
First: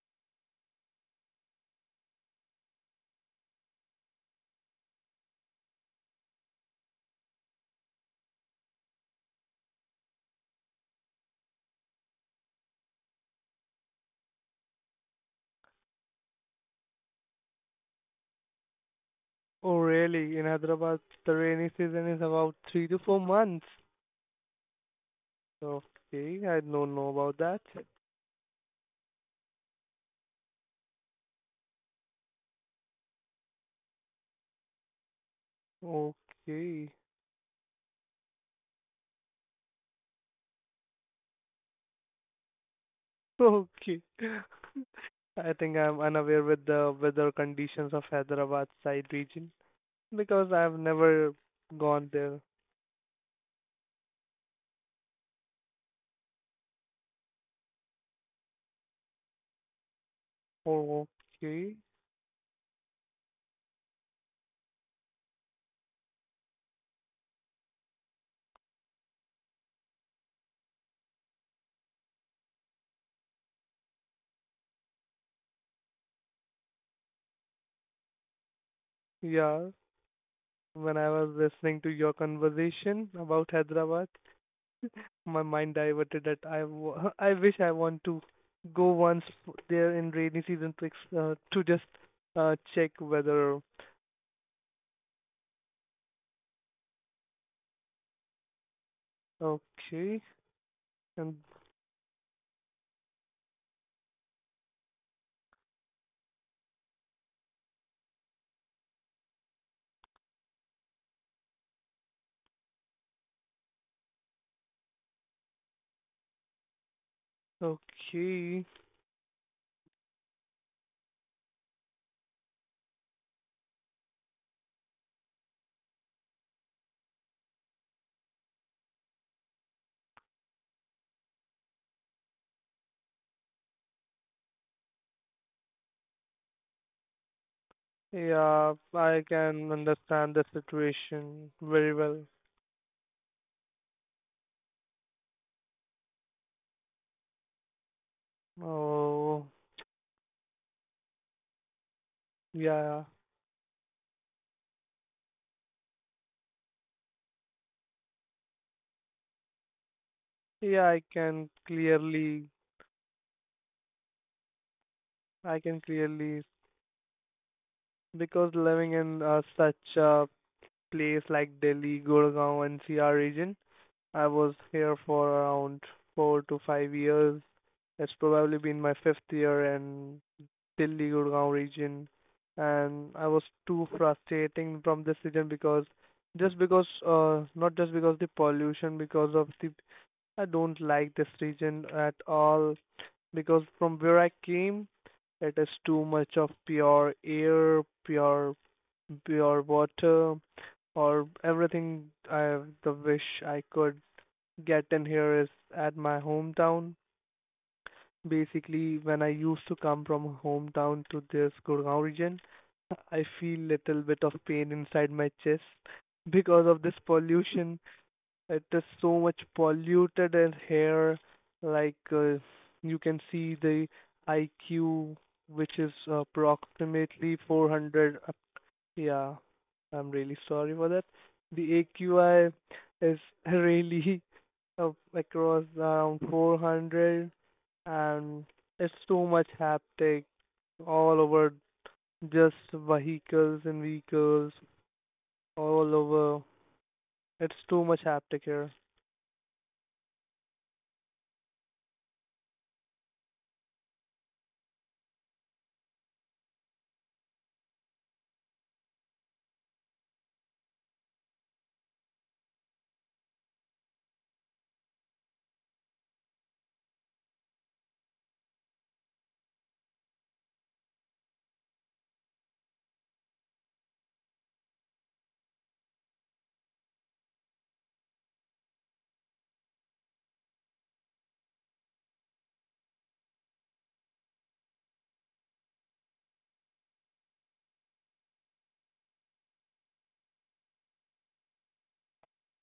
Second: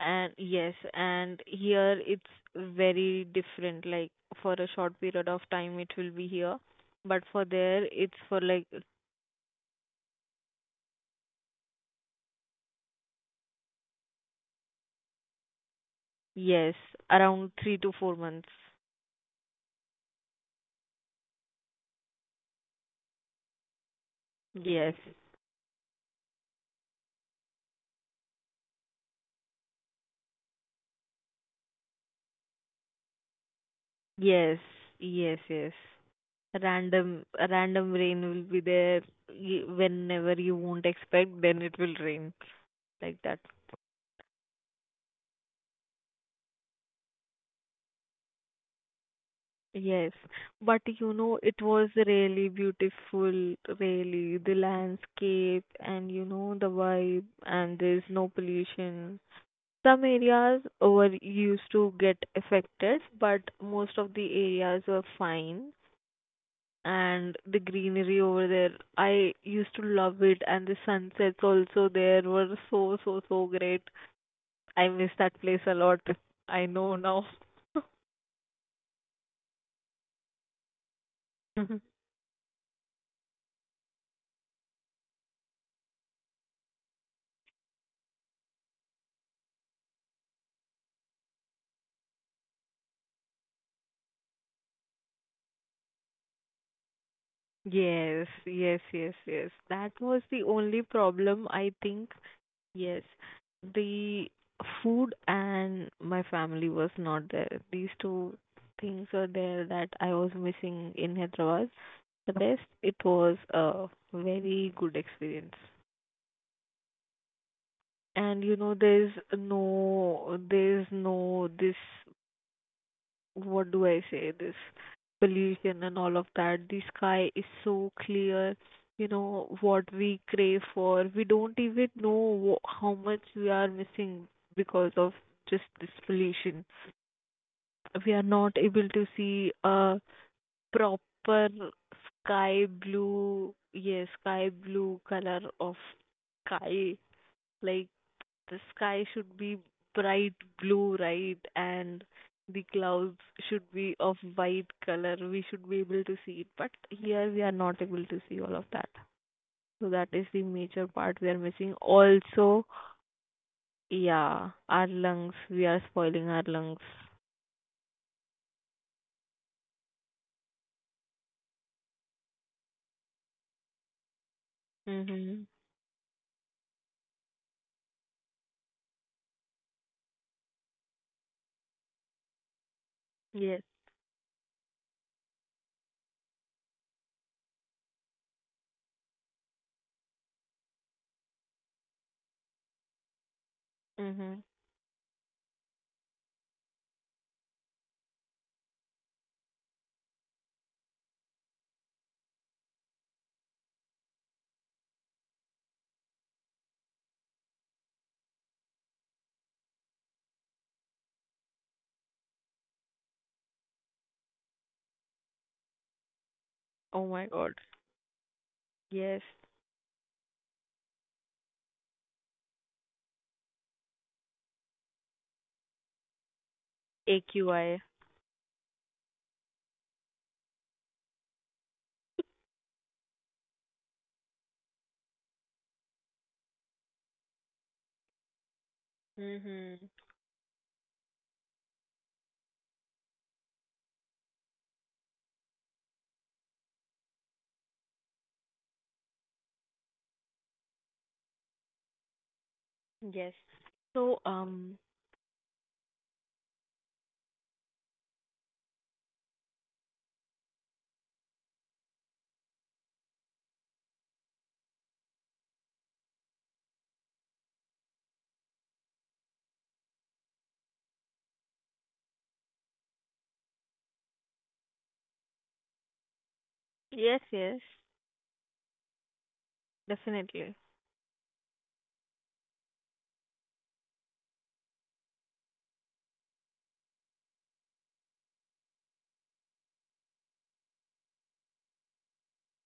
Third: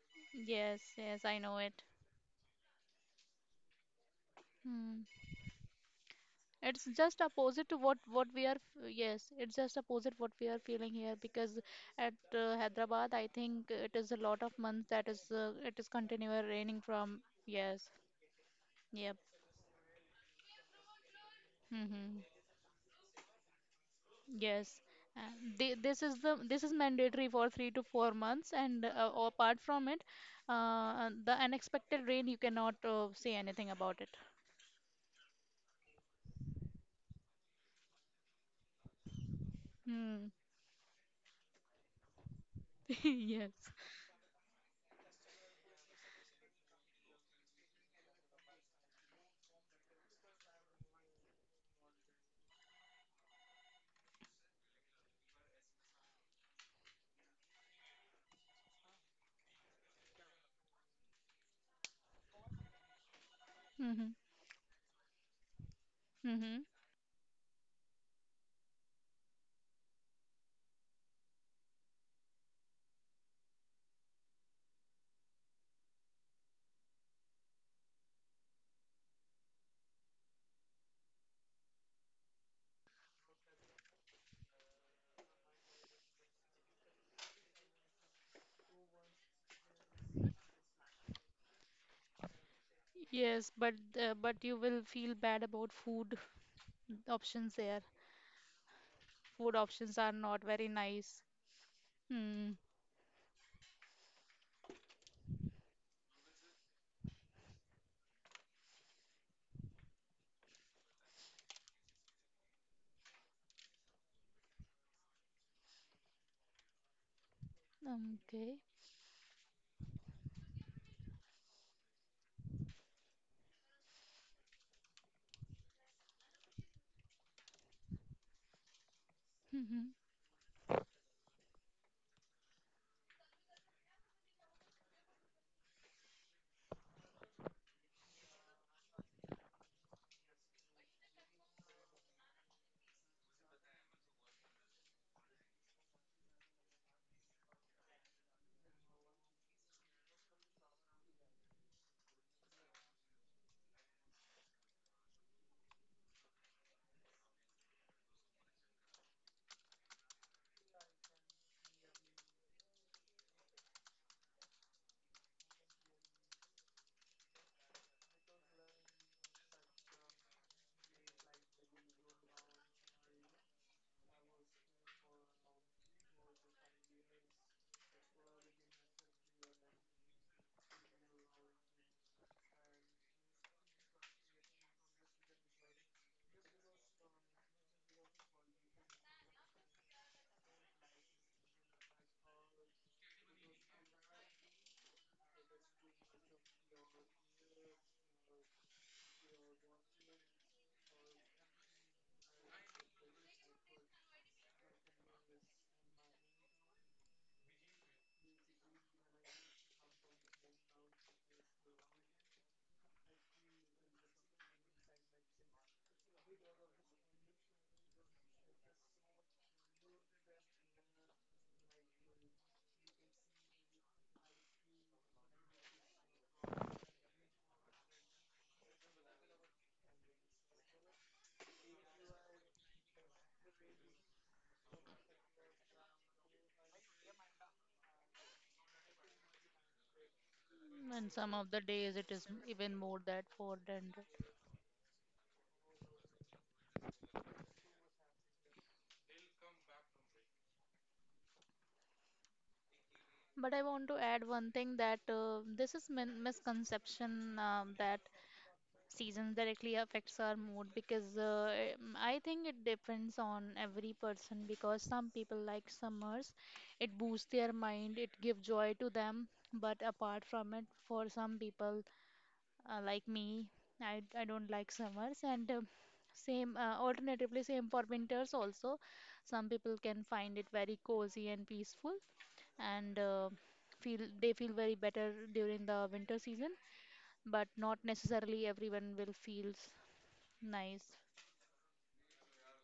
A: And yes,
C: Yes, yes, I
A: and
C: know it.
A: here it's very different. Like for a short
C: Hmm.
A: period of time it will be here,
C: It's just
A: but for
C: opposite to
A: there
C: what
A: it's
C: what
A: for
C: we are.
A: like
C: f- Yes, it's just opposite what we are feeling here, because at uh, Hyderabad, I think it is a lot of months that is uh, it is continuous
A: yes,
C: raining from.
A: around three
C: Yes.
A: to four months.
C: Yep.
B: Oh, really? In Hyderabad, the rainy season is
C: Mm-hmm.
B: about three to four months.
C: Yes.
A: Yes,
C: Uh, thi- this is the
B: Okay, I
C: this is
B: don't know
C: mandatory
B: about
C: for
B: that.
C: three to four months, and uh, apart from it, uh, the unexpected rain you cannot uh, say anything about it.
A: yes, yes, yes.
B: Okay.
A: Random, random rain will be there y-
C: Hmm.
A: whenever you won't expect, then it will rain like that.
C: Yes.
B: Okay. I think I'm unaware with the weather conditions of Hyderabad side region
A: Yes,
B: because I've
A: but you
B: never
A: know, it was
B: gone there.
A: really beautiful, really, the landscape and you know, the vibe, and there's no pollution. Some areas
B: Oh,
A: were used
B: okay.
A: to get affected, but most
C: Mm-hmm.
A: of the areas were fine.
C: Mm-hmm.
A: And the greenery over there. I used to love it, and the sunsets also there were so, so, so great. I miss that place a lot. I know now.
B: Yeah. When I was listening to your conversation about Hyderabad, my mind diverted that I w- I wish I want to go once f- there in rainy season to ex- uh, to just uh, check
C: Yes,
B: weather.
C: but uh, but you will feel bad about food. The options there.
A: Yes, yes, yes, yes.
C: Food options
A: That
C: are
B: Okay.
A: was the
C: not very
A: only
C: nice.
B: And
A: problem, I think.
C: Hmm.
A: Yes, the food and my family was not there. These two things were there that I was missing in Hyderabad. The rest, it was a very good experience. And you
C: Okay.
B: okay.
A: know there's no, there's no this, what do I say, this pollution and all of that. The sky is so clear. You know
C: Mhm.
A: what we crave for, we don't even know wh- how much we are missing because of just this pollution. We are not
B: Yeah,
A: able to
B: I
A: see
B: can
A: a
B: understand the
A: proper
B: situation very well.
A: sky blue, yes, sky blue color of sky, like the sky should
B: Oh,
A: be bright blue, right? And the
B: yeah.
A: clouds should be of white color. We should be able to see it. But here we are not able to see all of that. So that is the major
B: Yeah, I
A: part we are
B: can
A: missing.
B: clearly,
A: Also, yeah, our lungs.
B: I
A: We
B: can
A: are spoiling
B: clearly,
A: our lungs.
B: because living in uh, such a place like Delhi, Gurgaon, N C R region, I was here for
A: Mm-hmm.
B: around four to five years. It's probably been my fifth year, and Delhi Gurgaon region, and I was
A: Yes.
B: too frustrating from this region because just because uh not just because the pollution, because of the, I don't like this region at all because from where I
A: Mm-hmm.
B: came, it is too much of pure air, pure pure water or everything I the wish I could get in here is at my hometown. Basically, when I used to come from hometown to this Gurgaon region, I feel little bit of pain inside my chest because of this
A: Oh my God.
B: pollution. It is so
A: Yes.
B: much polluted in here. Like uh, you can see the I Q, which is approximately
A: A Q I.
B: four hundred. Up- Yeah, I'm really sorry for that. The A Q I is really uh, across around four hundred and it's too much
A: Mm-hmm.
B: haptic
C: And
B: all
C: some of
B: over,
C: the days it is m-
B: just
C: even more that
B: vehicles and
C: four hundred.
B: vehicles all over. It's too much haptic here.
A: Yes.
C: But I want to
A: So,
C: add one thing
A: um,
C: that uh, this is min misconception, um, that seasons directly affects our mood, because uh, em, I think it depends on every person, because some people like summers, it boosts their mind, it gives joy to them. But apart from it, for some people, uh, like me, I, I don't like summers, and uh, same, uh,
A: yes,
C: alternatively
A: yes,
C: same for winters also, some people can find it
A: definitely.
C: very cozy and peaceful, and uh, feel they feel very better during the winter season, but not necessarily everyone will feels nice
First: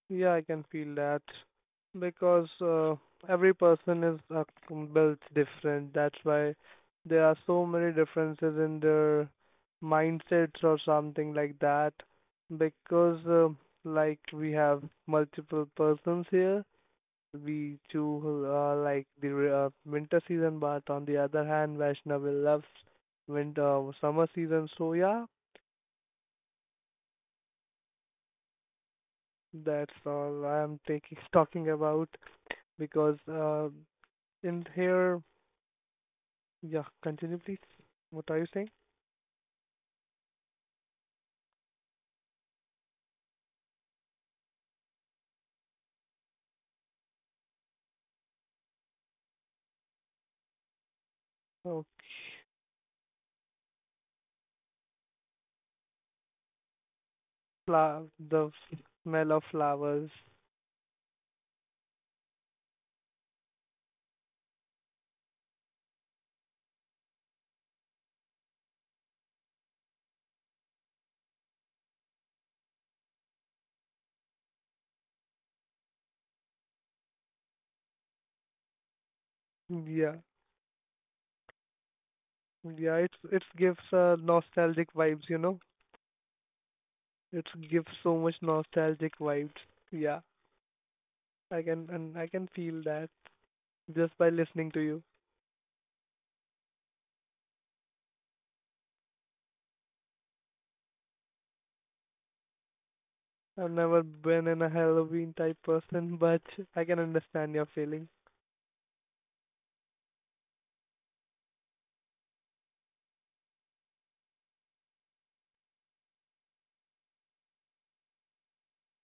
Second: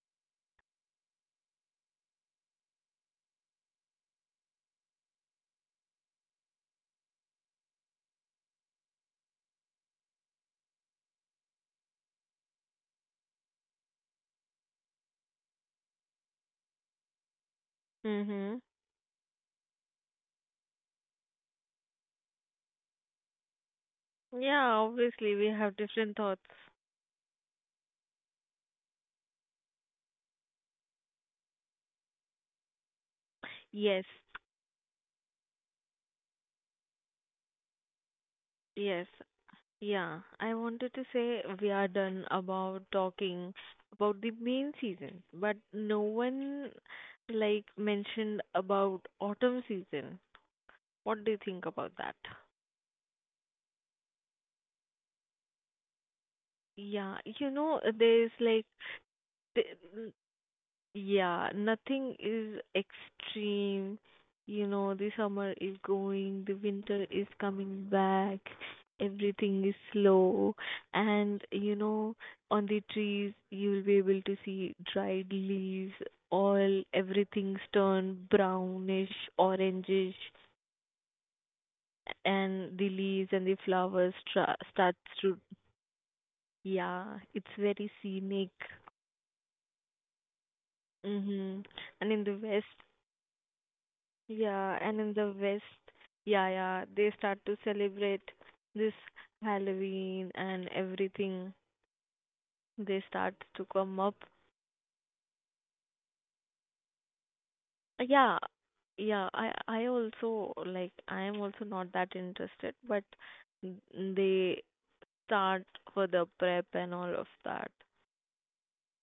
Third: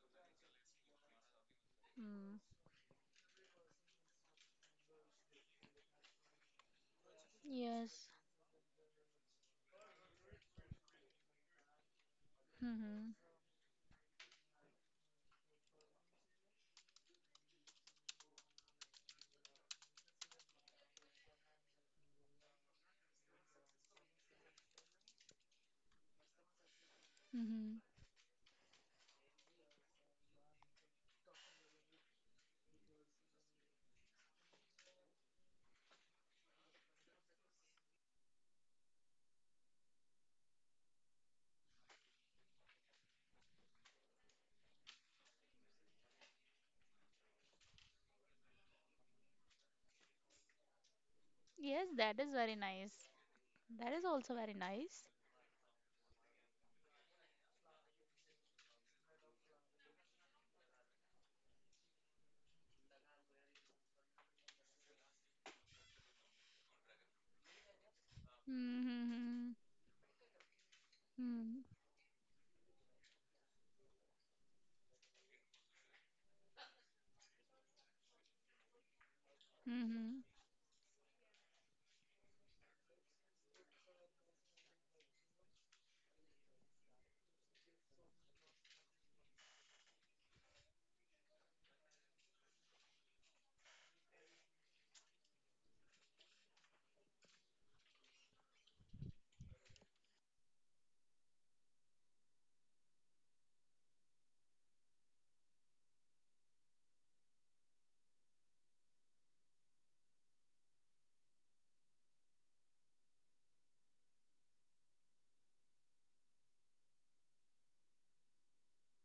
B: Yeah, I can feel that because
C: mm.
B: uh, every person is uh, built different. That's why there are so many
C: Yes.
B: differences in their mindsets or something like that.
C: Mm-hmm.
B: Because uh, like we have multiple persons here, we choose
A: Mm-hmm.
B: uh, like the re- uh, winter season, but on the other hand, Vaishnavi loves winter summer season.
A: Yeah,
B: So yeah,
A: obviously we have different thoughts.
C: Mm-hmm.
B: that's all I am taking talking about because uh,
A: Yes,
B: in here, yeah, continue please. What are you saying?
A: yes, yeah. I wanted to say we are done about talking about the main season, but no one like mentioned about autumn season. What do you think
C: Yes,
A: about
B: Okay.
A: that?
C: that is very nice. That is also very nice.
A: Yeah, you know,
B: fla-
A: there's
B: the
A: like,
B: smell of
A: th-
B: flowers.
A: Yeah, nothing is extreme. You know, the summer is going, the winter is coming back,
C: Mm-hmm.
A: everything is slow, and
C: Mm-hmm.
A: you know, on the trees you will be able to see dried leaves, all everything's turned brownish,
B: Yeah,
A: orangish,
C: Mm-hmm.
A: and the
B: yeah, it's
A: leaves
B: it
A: and the
B: gives uh,
A: flowers tra-
B: nostalgic
A: starts
B: vibes, you
A: to,
B: know.
A: yeah,
B: It
A: it's
B: gives
A: very
B: so much
A: scenic.
B: nostalgic vibes. Yeah,
A: Mm-hmm.
B: I can,
A: And
B: and
A: in
B: I
A: the
B: can
A: West,
B: feel that, just by listening
A: yeah,
B: to
A: and
B: you.
A: in the West, yeah, yeah, they start to celebrate this Halloween and everything. They start to
B: I've
A: come
B: never
A: up.
B: been in a Halloween type person, but I can understand your feeling.
A: Yeah, yeah, I I also like I am also not that interested, but n- they start for the prep and all of that.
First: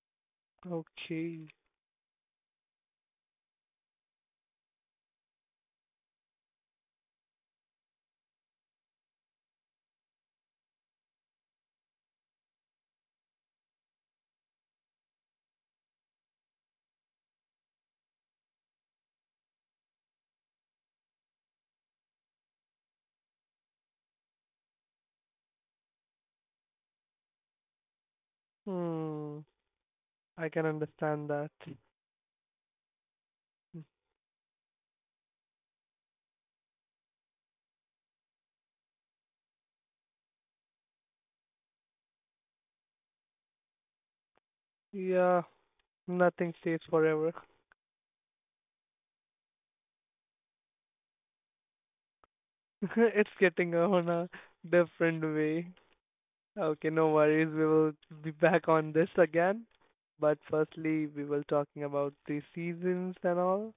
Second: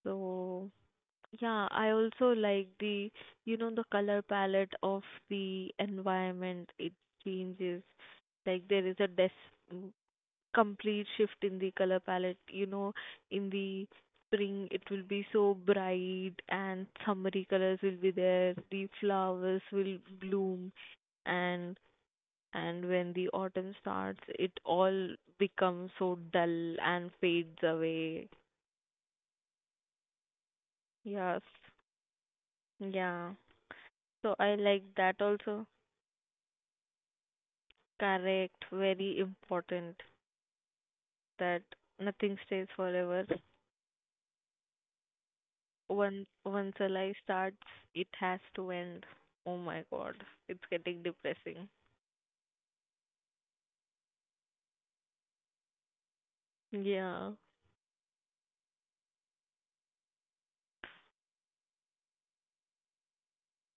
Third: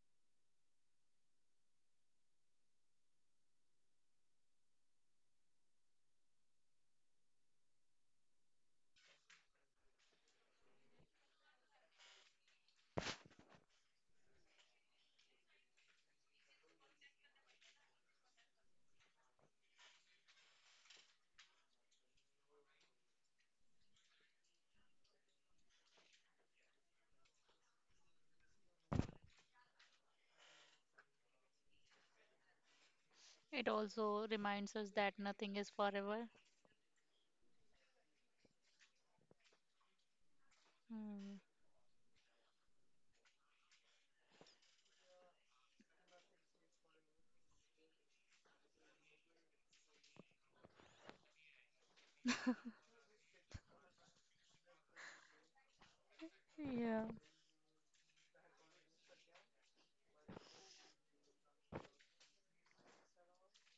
A: So
B: Okay.
A: yeah, I also like the, you know, the color palette of the environment. It changes. Like there is a des complete shift in the color palette. You know, in the spring it will be so bright and summery colors will be there. The flowers will bloom, and and when the autumn starts it all becomes so dull and fades away.
B: Hmm. I can understand
A: Yes.
B: that.
A: Yeah.
C: It also
A: So I
C: reminds us
A: like
C: that
A: that
C: nothing
A: also.
C: is forever.
A: Correct. Very important
C: Hmm.
A: that nothing stays forever.
B: Yeah,
A: once
B: nothing
A: once
B: stays
A: a life
B: forever.
A: starts, it has to end. Oh my god, it's getting depressing.
B: It's getting on a different way. Okay,
C: Yeah.
B: no
A: Yeah,
B: worries. We will be back on this again. But firstly, we were talking about the seasons and all.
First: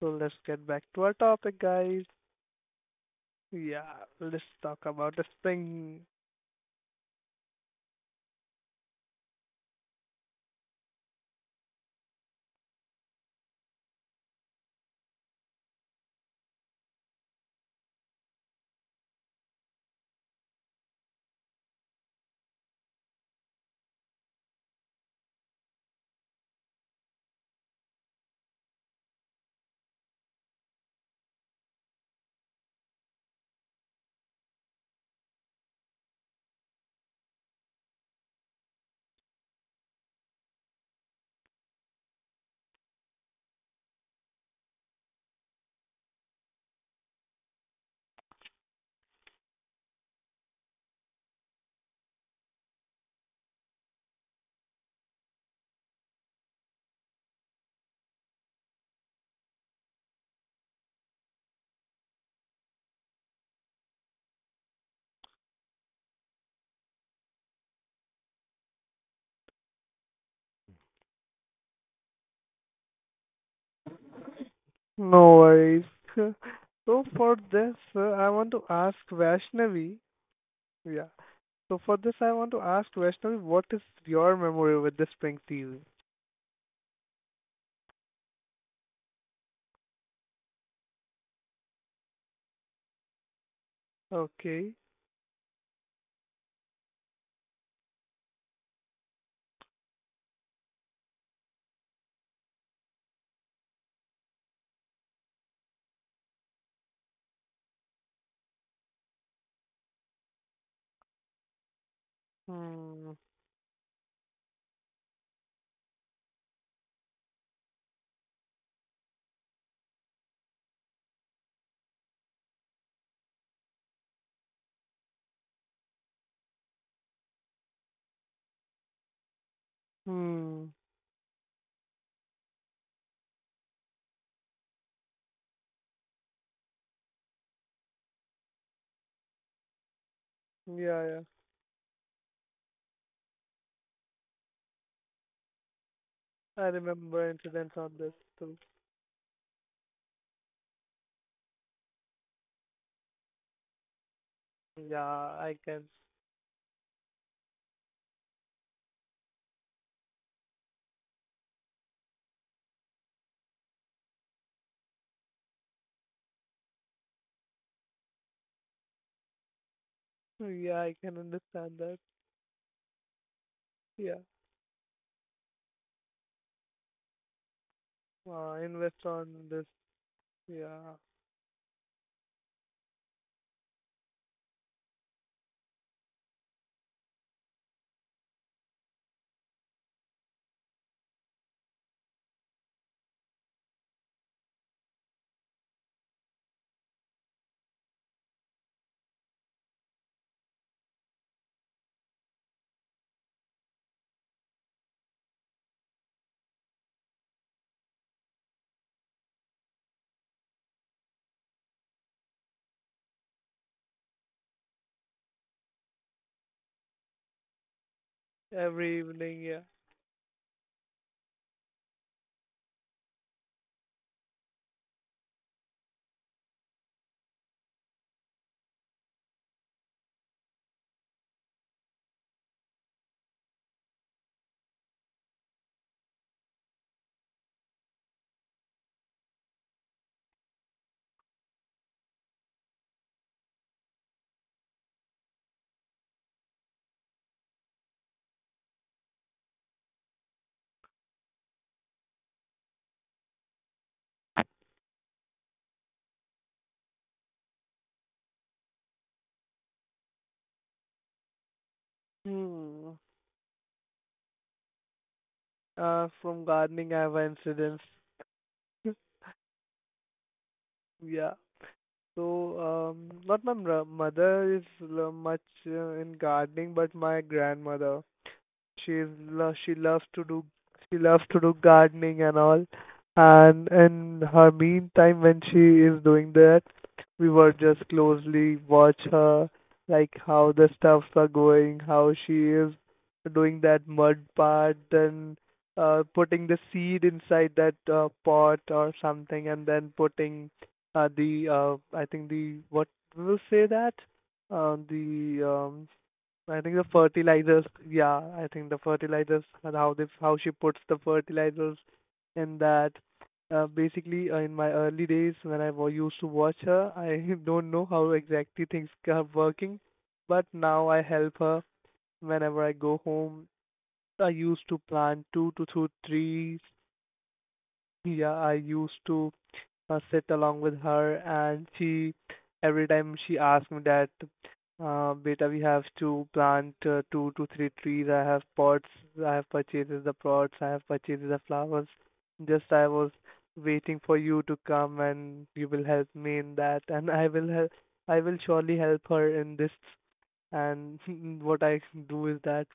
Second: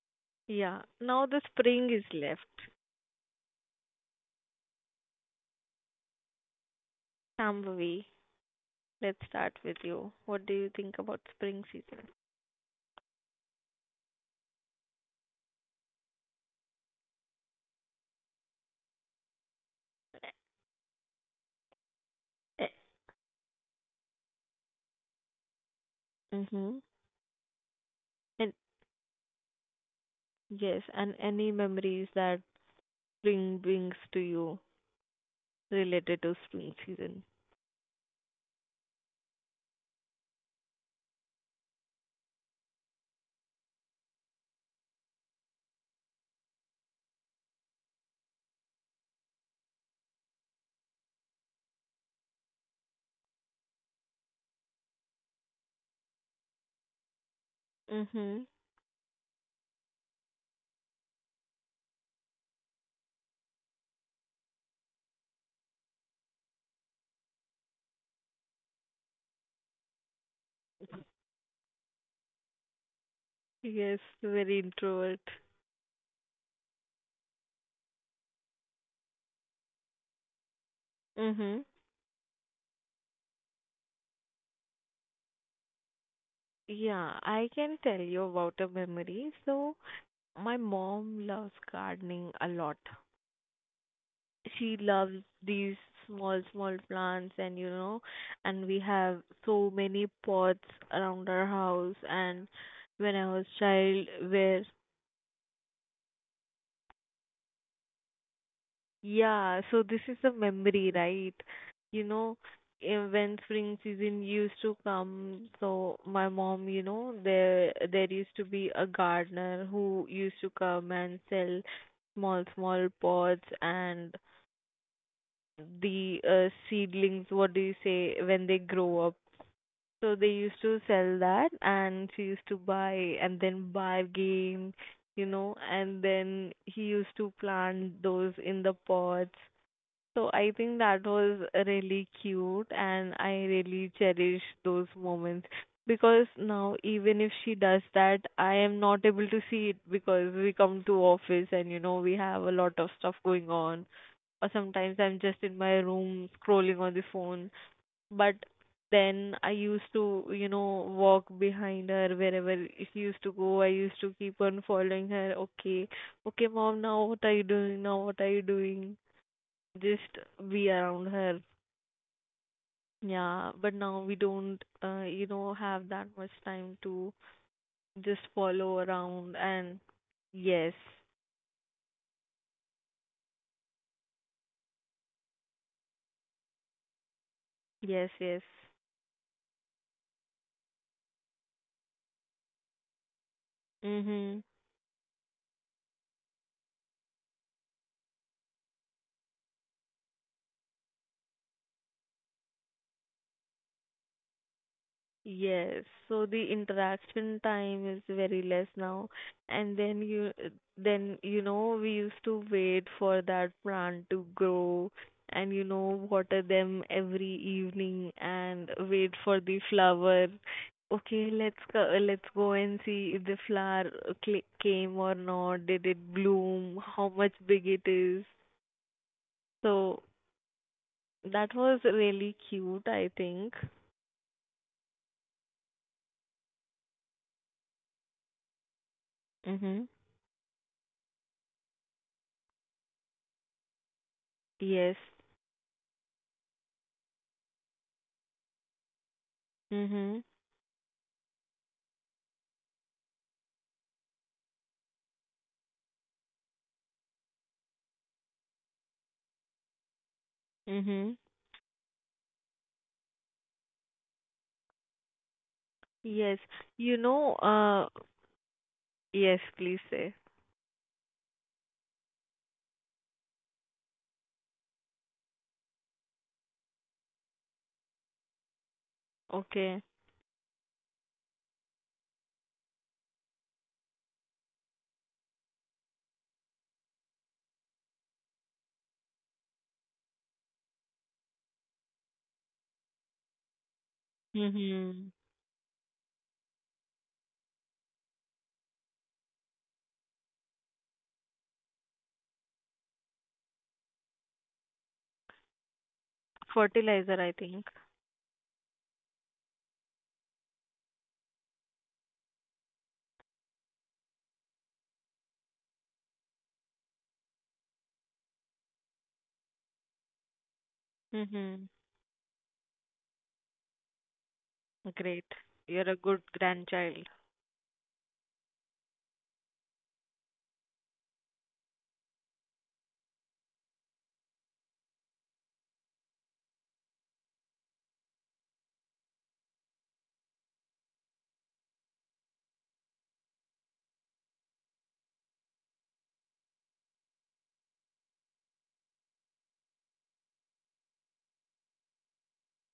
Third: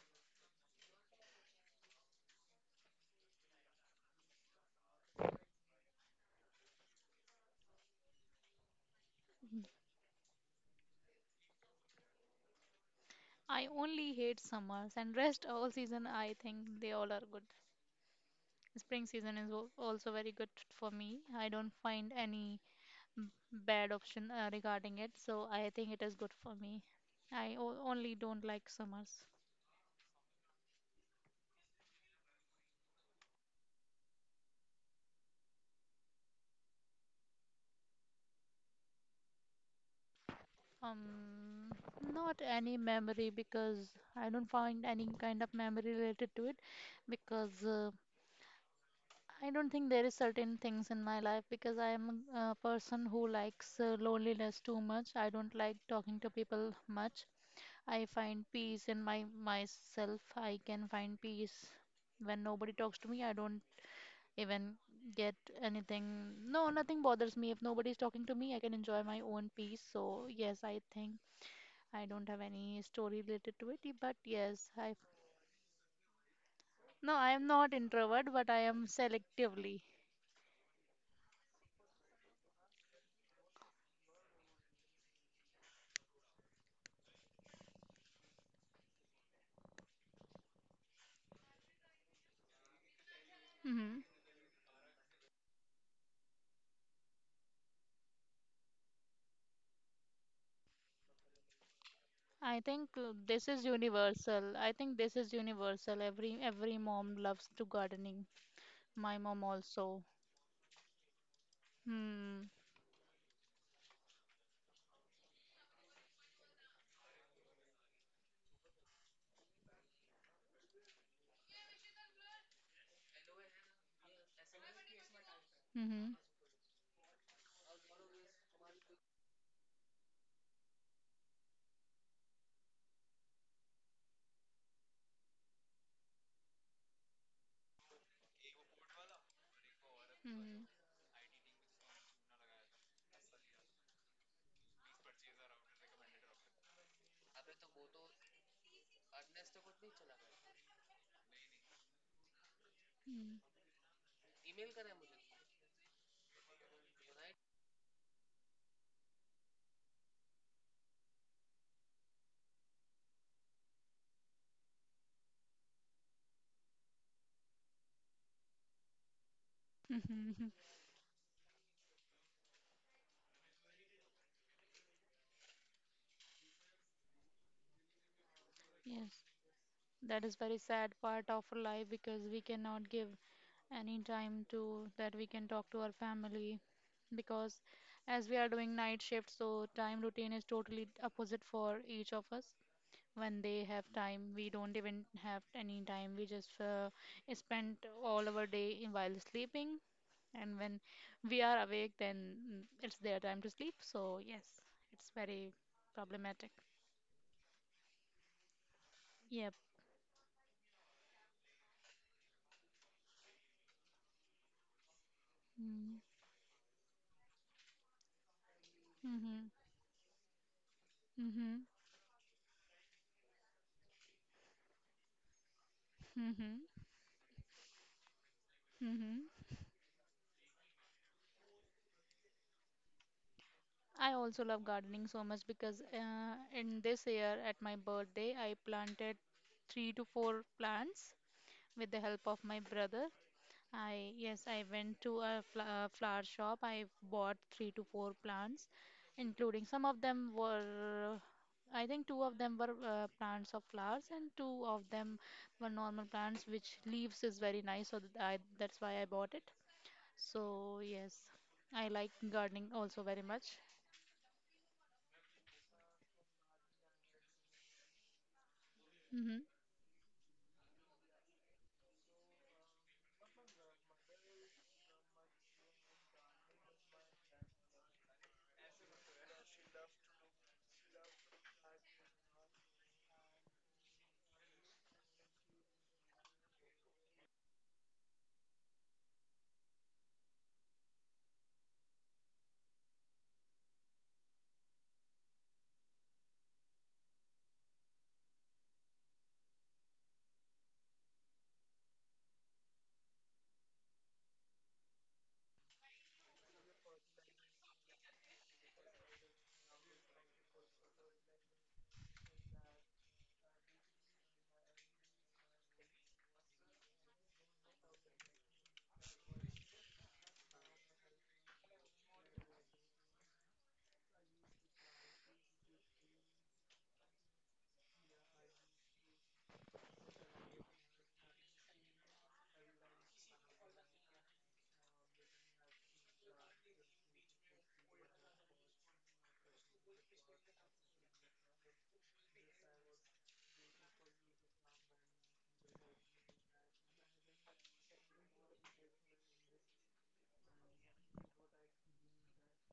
B: So let's get
A: yeah.
B: back to our
A: Now the
B: topic,
A: spring
B: guys.
A: is left.
B: Yeah, let's talk about the spring.
A: Shambhavi, let's start with you. What do you think about spring season?
C: I only hate summers and rest all season. I think they all are good. Spring season is al- also very good for me. I don't find any m- bad option uh, regarding it, so I think it is good for
A: Mm-hmm.
C: me. I o- only don't
A: And
C: like summers.
A: yes, and any memories that spring brings to you related to spring season?
C: Um, Not any memory, because I don't find any kind of memory related to it, because uh, I don't think there is certain things in my life, because I am a uh, person who likes uh, loneliness too much. I don't like talking to people much. I
A: Mm-hmm.
C: find peace in my myself. I can find peace when nobody talks to me. I don't even get anything. No, nothing bothers me. If nobody is talking to me, I can enjoy my own peace. So yes, I think I don't have any story related to it.
A: Yes,
C: But
A: very
C: yes, I,
A: introvert.
B: No worries. So
C: no, I
B: for
C: am
B: this,
C: not
B: uh, I
C: introvert,
B: want
C: but I
B: to
C: am
B: ask
C: selectively.
B: Vaishnavi. Yeah.
A: Mm-hmm.
B: So for this, I want to ask Vaishnavi, what is your memory with the Spring T V?
A: Yeah, I can tell you about a memory. So, my mom loves gardening a lot.
C: Hmm.
A: She
B: Okay.
A: loves these small, small plants, and you know, and we have so many pots around our house. And
C: I think
A: when
C: uh,
A: I was
C: this is
A: child,
C: universal.
A: where
C: I think this is universal. Every every mom loves to gardening. My mom
A: yeah, so this
C: also.
A: is a memory, right? You know,
C: Hmm.
A: eh,
B: Hmm.
A: when spring season used to come, so my mom, you know, there there used to be a gardener who used to come and sell small, small pots and
C: Mm-hmm.
A: the uh, seedlings, what do you say, when they grow up. So they used
B: Hmm.
A: to sell that, and she used to buy and then bargain, you know, and then he used to plant those in the pots. So I think
B: Yeah,
A: that
B: yeah.
A: was really cute and I really cherish those moments because
B: I
A: now even
B: remember
A: if she
B: incidents
A: does
B: on this
A: that, I
B: too.
A: am not able to see it because we come to office and you know we have a lot of stuff
C: Mm-hmm.
A: going on or sometimes I'm
B: Yeah,
A: just
B: I
A: in my
B: can.
A: room scrolling on the phone. But then I used to, you know, walk behind her wherever she used to go. I used to keep on following her. Okay, okay, mom, now what are you doing? Now what are you doing? Just
C: Mm-hmm.
A: be
B: Yeah, I
A: around
B: can
A: her.
B: understand that.
A: Yeah, but now we
B: Yeah.
A: don't, uh, you know, have that much time to just
B: Uh,
A: follow
B: invest
C: Yes,
B: on
A: around
B: this.
A: and
C: that is very
A: yes,
C: sad
B: Yeah.
C: part of our life, because we cannot give any time to that we can talk to our family, because
A: yes,
C: as we
A: yes.
C: are doing night shift, so time routine is totally opposite for each of us. When they have time
A: Mm-hmm.
C: we don't even have any time, we just uh, spend all our day in while sleeping, and when we are awake, then mm, it's their time to sleep, so yes, it's very
A: Yes, so the
C: problematic.
A: interaction time is very less now,
C: Yep.
A: and then you then you know we used to wait for that plant to grow and you
C: Mm-hmm.
A: know water them every evening and
B: Every
A: wait for
B: evening.
C: Mm-hmm.
B: Yeah.
A: the flower. Okay, let's go, let's go and see if the flower cl- came or not. Did it
C: Mm-hmm.
A: bloom? How much big it is?
C: Mm-hmm.
A: So that was really cute, I think.
C: I also love gardening so much, because uh, in this year at my birthday I planted
A: Mhm.
C: three to four plants with the help of my brother. I yes, I
A: Yes.
C: went to a fl uh, flower shop. I bought three to four plants, including some of
A: Mhm.
C: them were, I think two of them were uh, plants of flowers, and two of them were normal plants, which leaves is very nice. So that I, that's why I bought it. So
A: Mhm.
C: yes, I like gardening
B: Hmm.
C: also very much.
B: Uh,
A: Yes,
B: from gardening,
A: you
B: I have
A: know,
B: incidents.
A: uh, yes,
C: Mm-hmm.
A: please say.
B: Yeah. So, um, not my mra- mother is l- much uh, in gardening, but my grandmother, she's lo- she
A: Okay.
B: loves to do, she loves to do gardening and all, and in her meantime when she is doing that, we were just closely watch her, like how the stuffs are going, how she is doing that mud part,
A: Mm-hmm.
B: then uh, putting the seed inside that uh, pot or something, and then putting uh, the uh, I think the, what will say that, uh, the um I think the
A: Fertilizer, I
B: fertilizers,
A: think.
B: yeah, I think the fertilizers, and how they how she puts the fertilizers in that. Uh, basically, uh, in my early days when I wa- used to watch her, I don't know how exactly things are working, but now I help her
A: Mm-hmm.
B: whenever I go home. I used to
A: Great.
B: plant two to two
A: You're a good
B: trees.
A: grandchild.
B: Yeah, I used to uh, sit along with her, and she every time she asks me that, uh, beta, we have to plant uh, two to three trees. I have pots. I have purchased the pots. I have purchased the flowers. Just I was waiting for you to come, and you will help me in that, and I will help. I will surely help her in this. And what I do is that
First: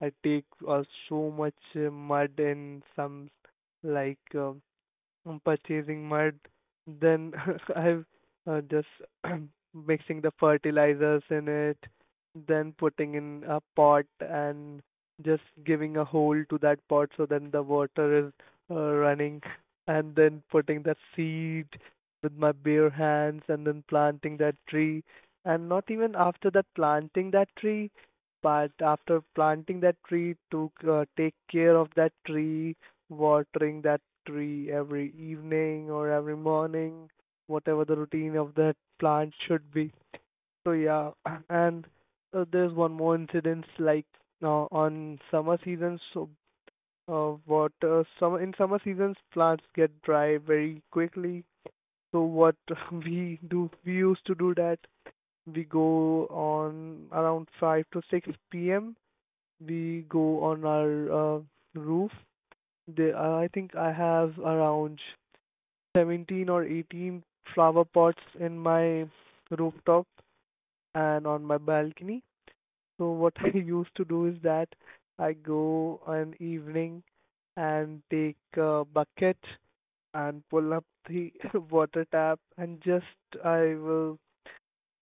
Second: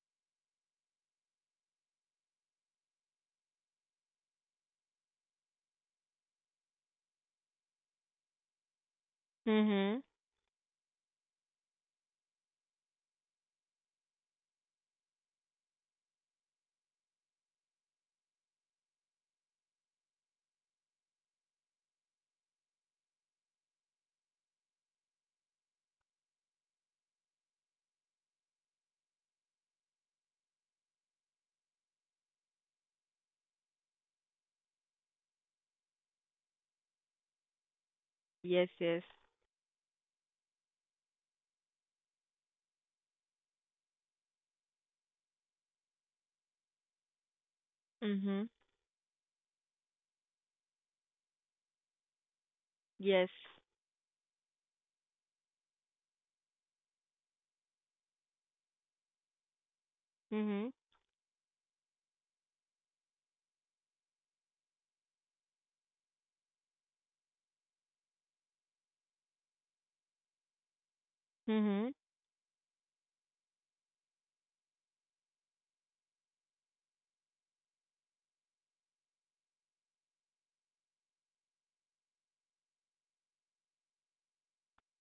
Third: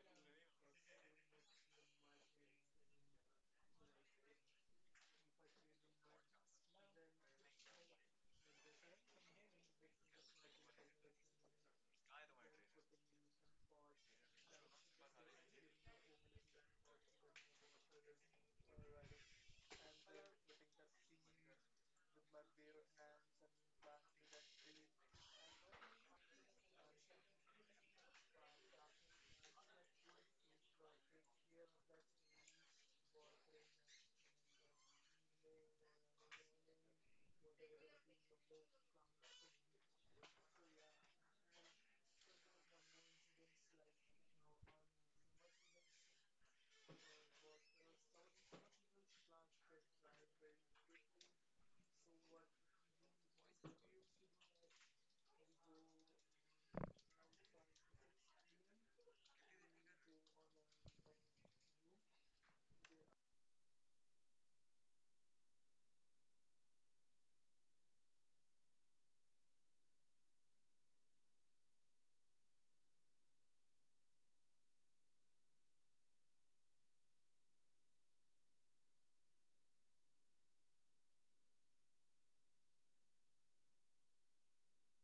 B: I take uh, so much uh, mud in some, like um um, purchasing mud, then I've uh, just
A: Mm-hmm.
B: mixing the fertilizers in it, then putting in a pot and just giving a hole to that pot so then the water is uh, running, and then putting that seed with my bare hands and then planting that tree. And not even after that planting that tree, but after planting that tree to uh, take care of that tree, watering that tree every evening or every morning, whatever the routine of
A: Yes,
B: that
A: yes.
B: plant should be. So yeah, and uh, there's one more incidence like uh, on summer seasons. So uh, what uh, summer
A: Mm-hmm.
B: in summer seasons plants get dry very quickly. So what
A: Yes.
B: we do we used to do that we go on around five to six p m. We go on
A: Mm-hmm.
B: our uh, roof. they, uh, I think I have around seventeen or eighteen flower pots in my rooftop and on my
A: Mm-hmm.
B: balcony. So what I used to do is that I go an evening and take a bucket and pull up the water tap, and just I will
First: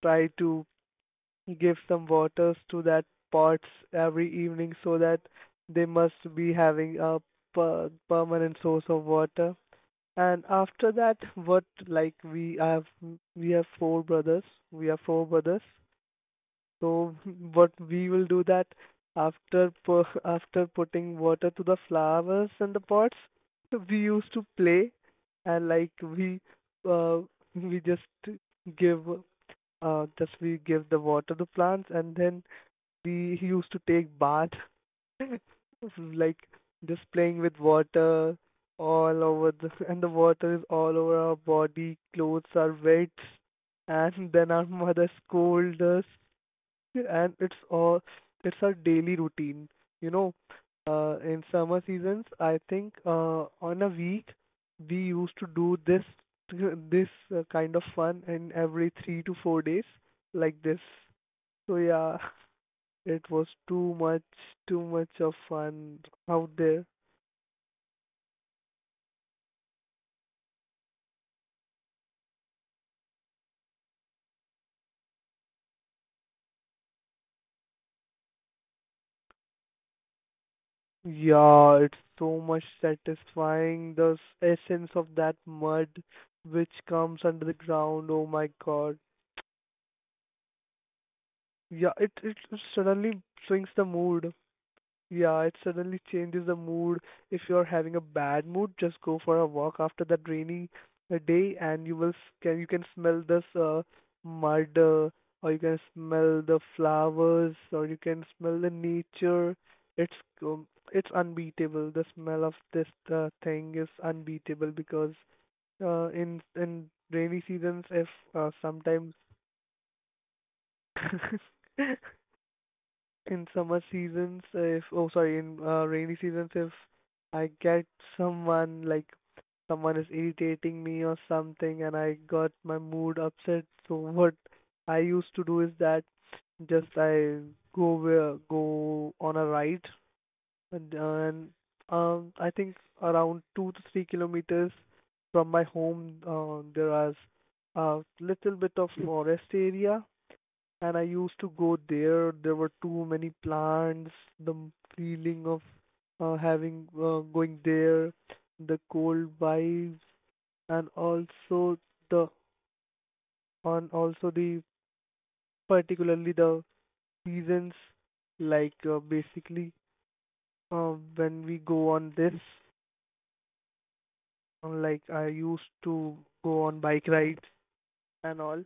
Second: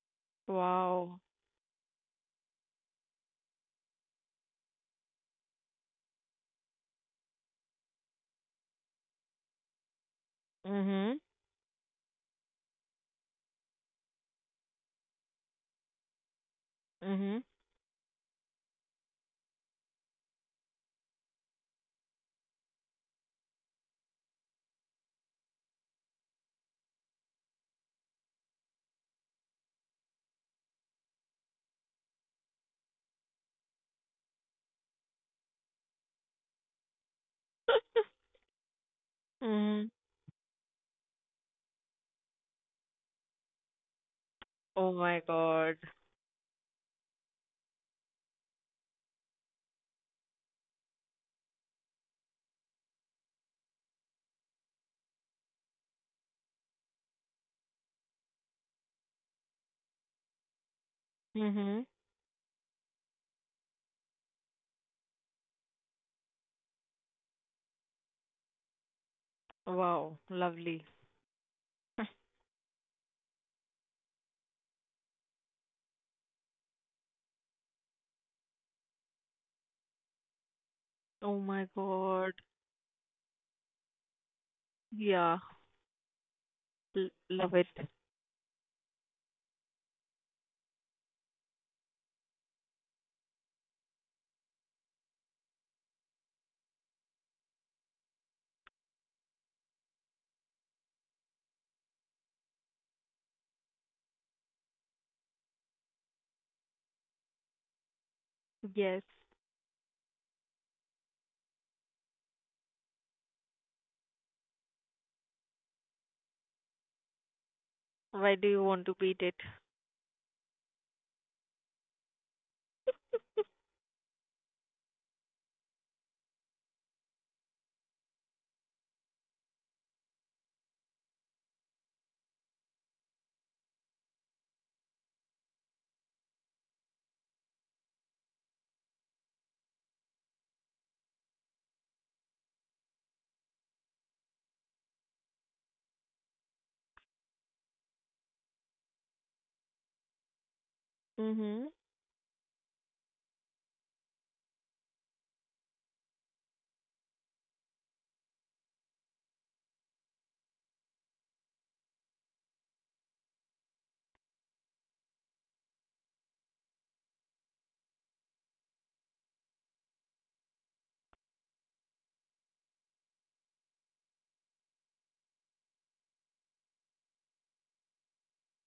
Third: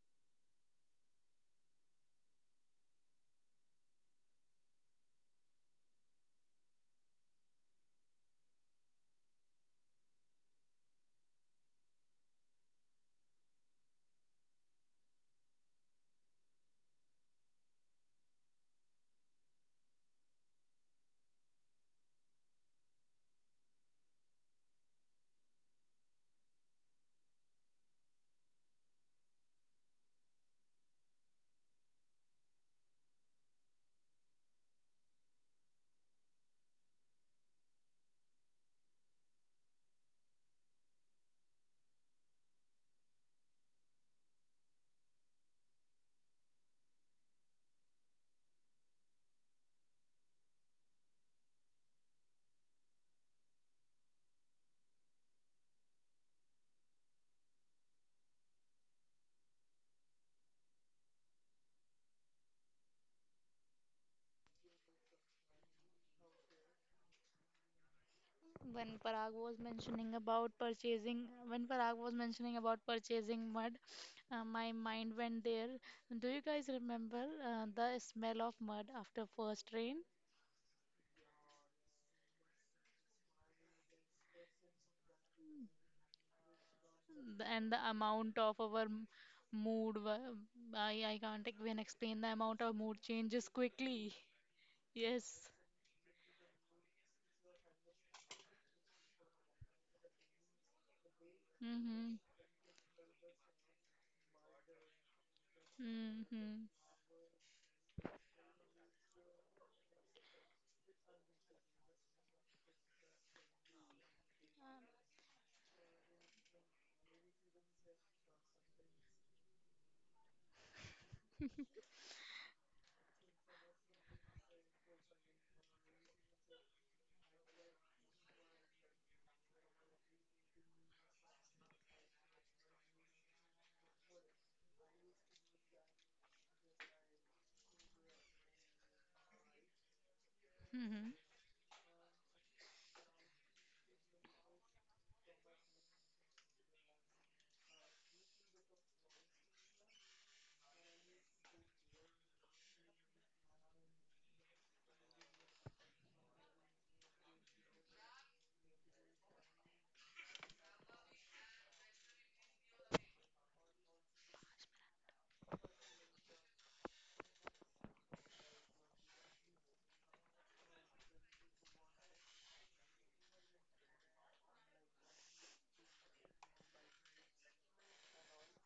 B: try to
A: Wow.
B: give some waters to that pots every evening so that they must be having a per- permanent source of water. And after that,
A: Mm-hmm.
B: what, like we have, we have four brothers. We are four brothers. So
A: Mm-hmm.
B: what we will do that after pu- after putting water to the flowers in the pots, we used to play, and like we uh, we just give uh, just we give the water to plants, and then we used to take bath like just playing with water all over the
A: Mm-hmm.
B: and the water is all over our body, clothes are wet, and then our
A: Oh
B: mother
A: my God.
B: scolds us, and it's all, it's our daily routine. You know, uh, in summer seasons, I think uh, on a week we used to do this this uh, kind of fun in every three to four days like this. So
A: Mm-hmm.
B: yeah, it was too much, too much of fun out there.
C: When Parag was mentioning
A: Wow.
C: about
A: Lovely.
C: purchasing, when Parag was mentioning about purchasing mud, uh, my mind went there. Do you guys remember uh, the smell of mud after first rain.
A: Oh my
B: Yeah, it's
A: God.
B: so much satisfying. The s- essence of that
A: Yeah.
B: mud which
A: L
B: comes under
C: The-
B: the
A: love
C: and the
A: it.
B: ground. Oh
C: amount
B: my
C: of our
B: God.
C: m- mood? wa- I, I can't even
B: Yeah, it
C: explain the
B: it
C: amount of mood
B: suddenly
C: changes
B: swings the
C: quickly.
B: mood. Yeah,
C: Yes.
B: it suddenly changes the mood. If you're having a bad mood, just go for a walk after that rainy uh, day, and you will
C: Mm-hmm.
B: s- can you can smell this uh, mud, uh, or you can smell the
C: Mm-hmm.
B: flowers, or you can smell the
A: Yes.
B: nature. It's um, it's unbeatable. The smell of this uh, thing is unbeatable because uh, in in rainy seasons, if
A: Why do
B: uh,
A: you want to
B: sometimes
A: beat it?
B: in summer seasons if oh sorry in uh, rainy seasons if I get someone, like someone is irritating me or something and I got my mood upset, so what I used to do is that just I go where, go on a ride, and,
C: Mm-hmm.
B: and um I think around two to three kilometers from my home, uh, there is a little bit of forest area and I used to
A: Mhm.
B: go there. There were too many plants, the m- feeling of uh, having uh, going there, the cold vibes, and also the, on also the particularly the seasons like uh, basically uh, when we go on this uh, like I used to go on bike rides and all.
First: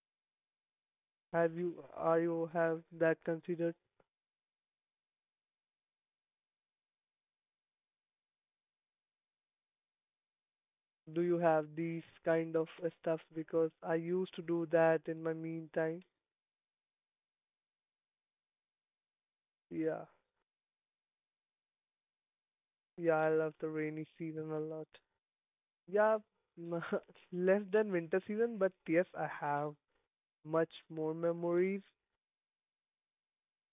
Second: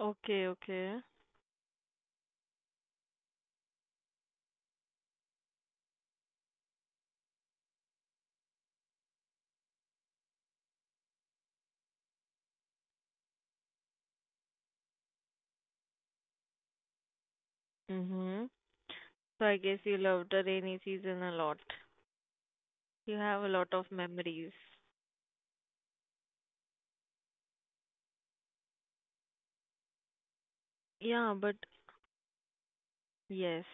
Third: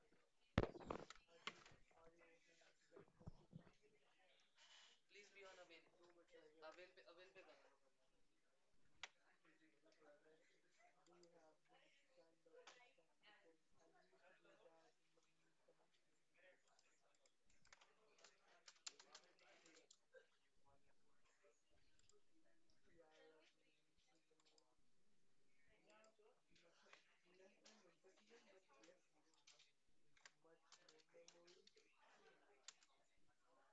A: Okay, okay.
B: Have you are you have that considered? Do you have these kind of uh, stuff? Because I used to do that in my meantime.
A: Mhm. So I guess you
B: Yeah,
A: love the rainy season a lot. You
B: yeah, I
A: have a
B: love the
A: lot of
B: rainy season
A: memories.
B: a lot. Yeah, m- less than winter season, but yes, I have much more
A: Yeah, but
B: memories.
A: yes.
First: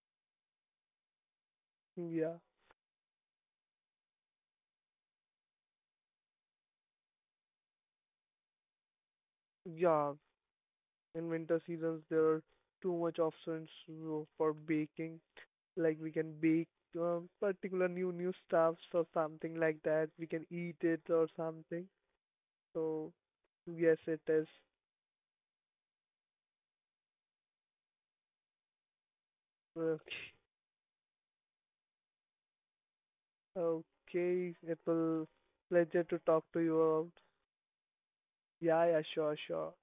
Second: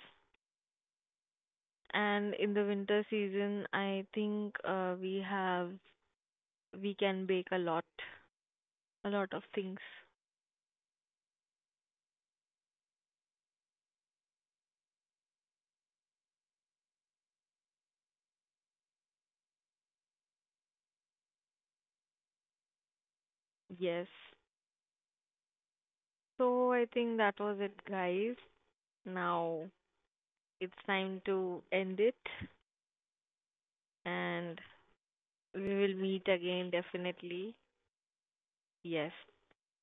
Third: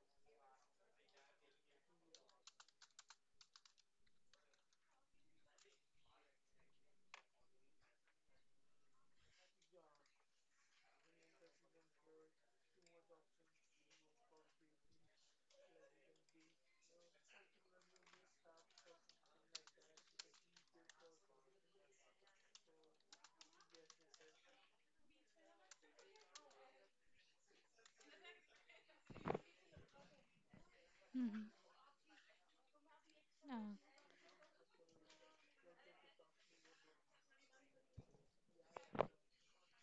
A: And
B: Yeah,
A: in the winter season, I think uh, we have we can bake a lot, a lot of things.
B: yeah. In winter seasons, there are too much options uh, for baking. Like we can bake um, particular new new stuffs or something like that. We can eat it or something. So yes,
A: Yes.
B: it is.
A: So I think that was it, guys. Now
B: uh,
A: it's time
C: Mm-hmm.
A: to end it,
C: Uh,
B: Okay,
A: and
B: it will
A: we will
B: pleasure to
A: meet
B: talk to
A: again
B: you out.
A: definitely.
B: Yeah, yeah,
A: Yes.
B: sure, sure.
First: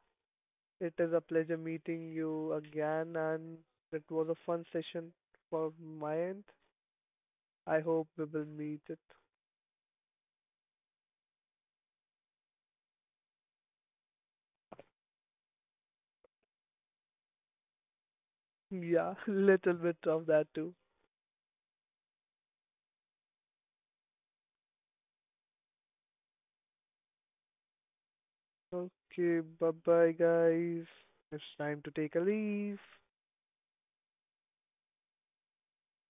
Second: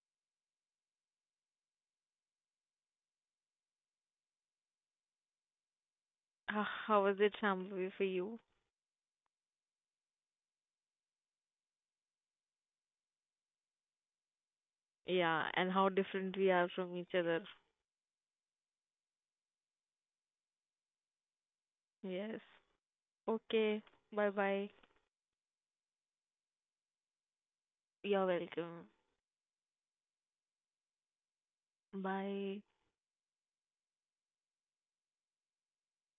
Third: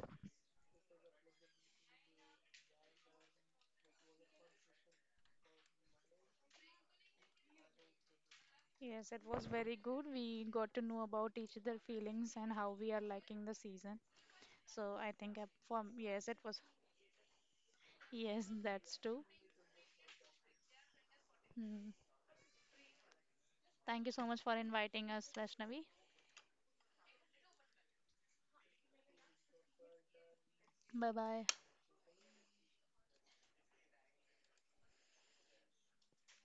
B: It is a pleasure meeting you again, and it was a fun session for my end.
A: H- How was it,
B: I
A: Shambhavi, for
B: hope we
A: you?
B: will meet it.
C: Yes, it was very good. We got to know about each other feelings and how we are liking the season. So I think uh,
A: Yeah, and
C: for
A: how
C: yes,
A: different
C: it
A: we
C: was
A: are from each other.
C: yes, that's
B: Yeah,
C: true.
B: little bit of that too.
C: Hmm.
A: Yes. Okay.
C: Thank you so
A: Bye
C: much for
A: bye.
C: inviting us, Vaishnavi.
A: You're welcome.
B: Okay, bye bye, guys.
C: Bye
B: It's
C: bye.
B: time to take a
A: Bye.
B: leave.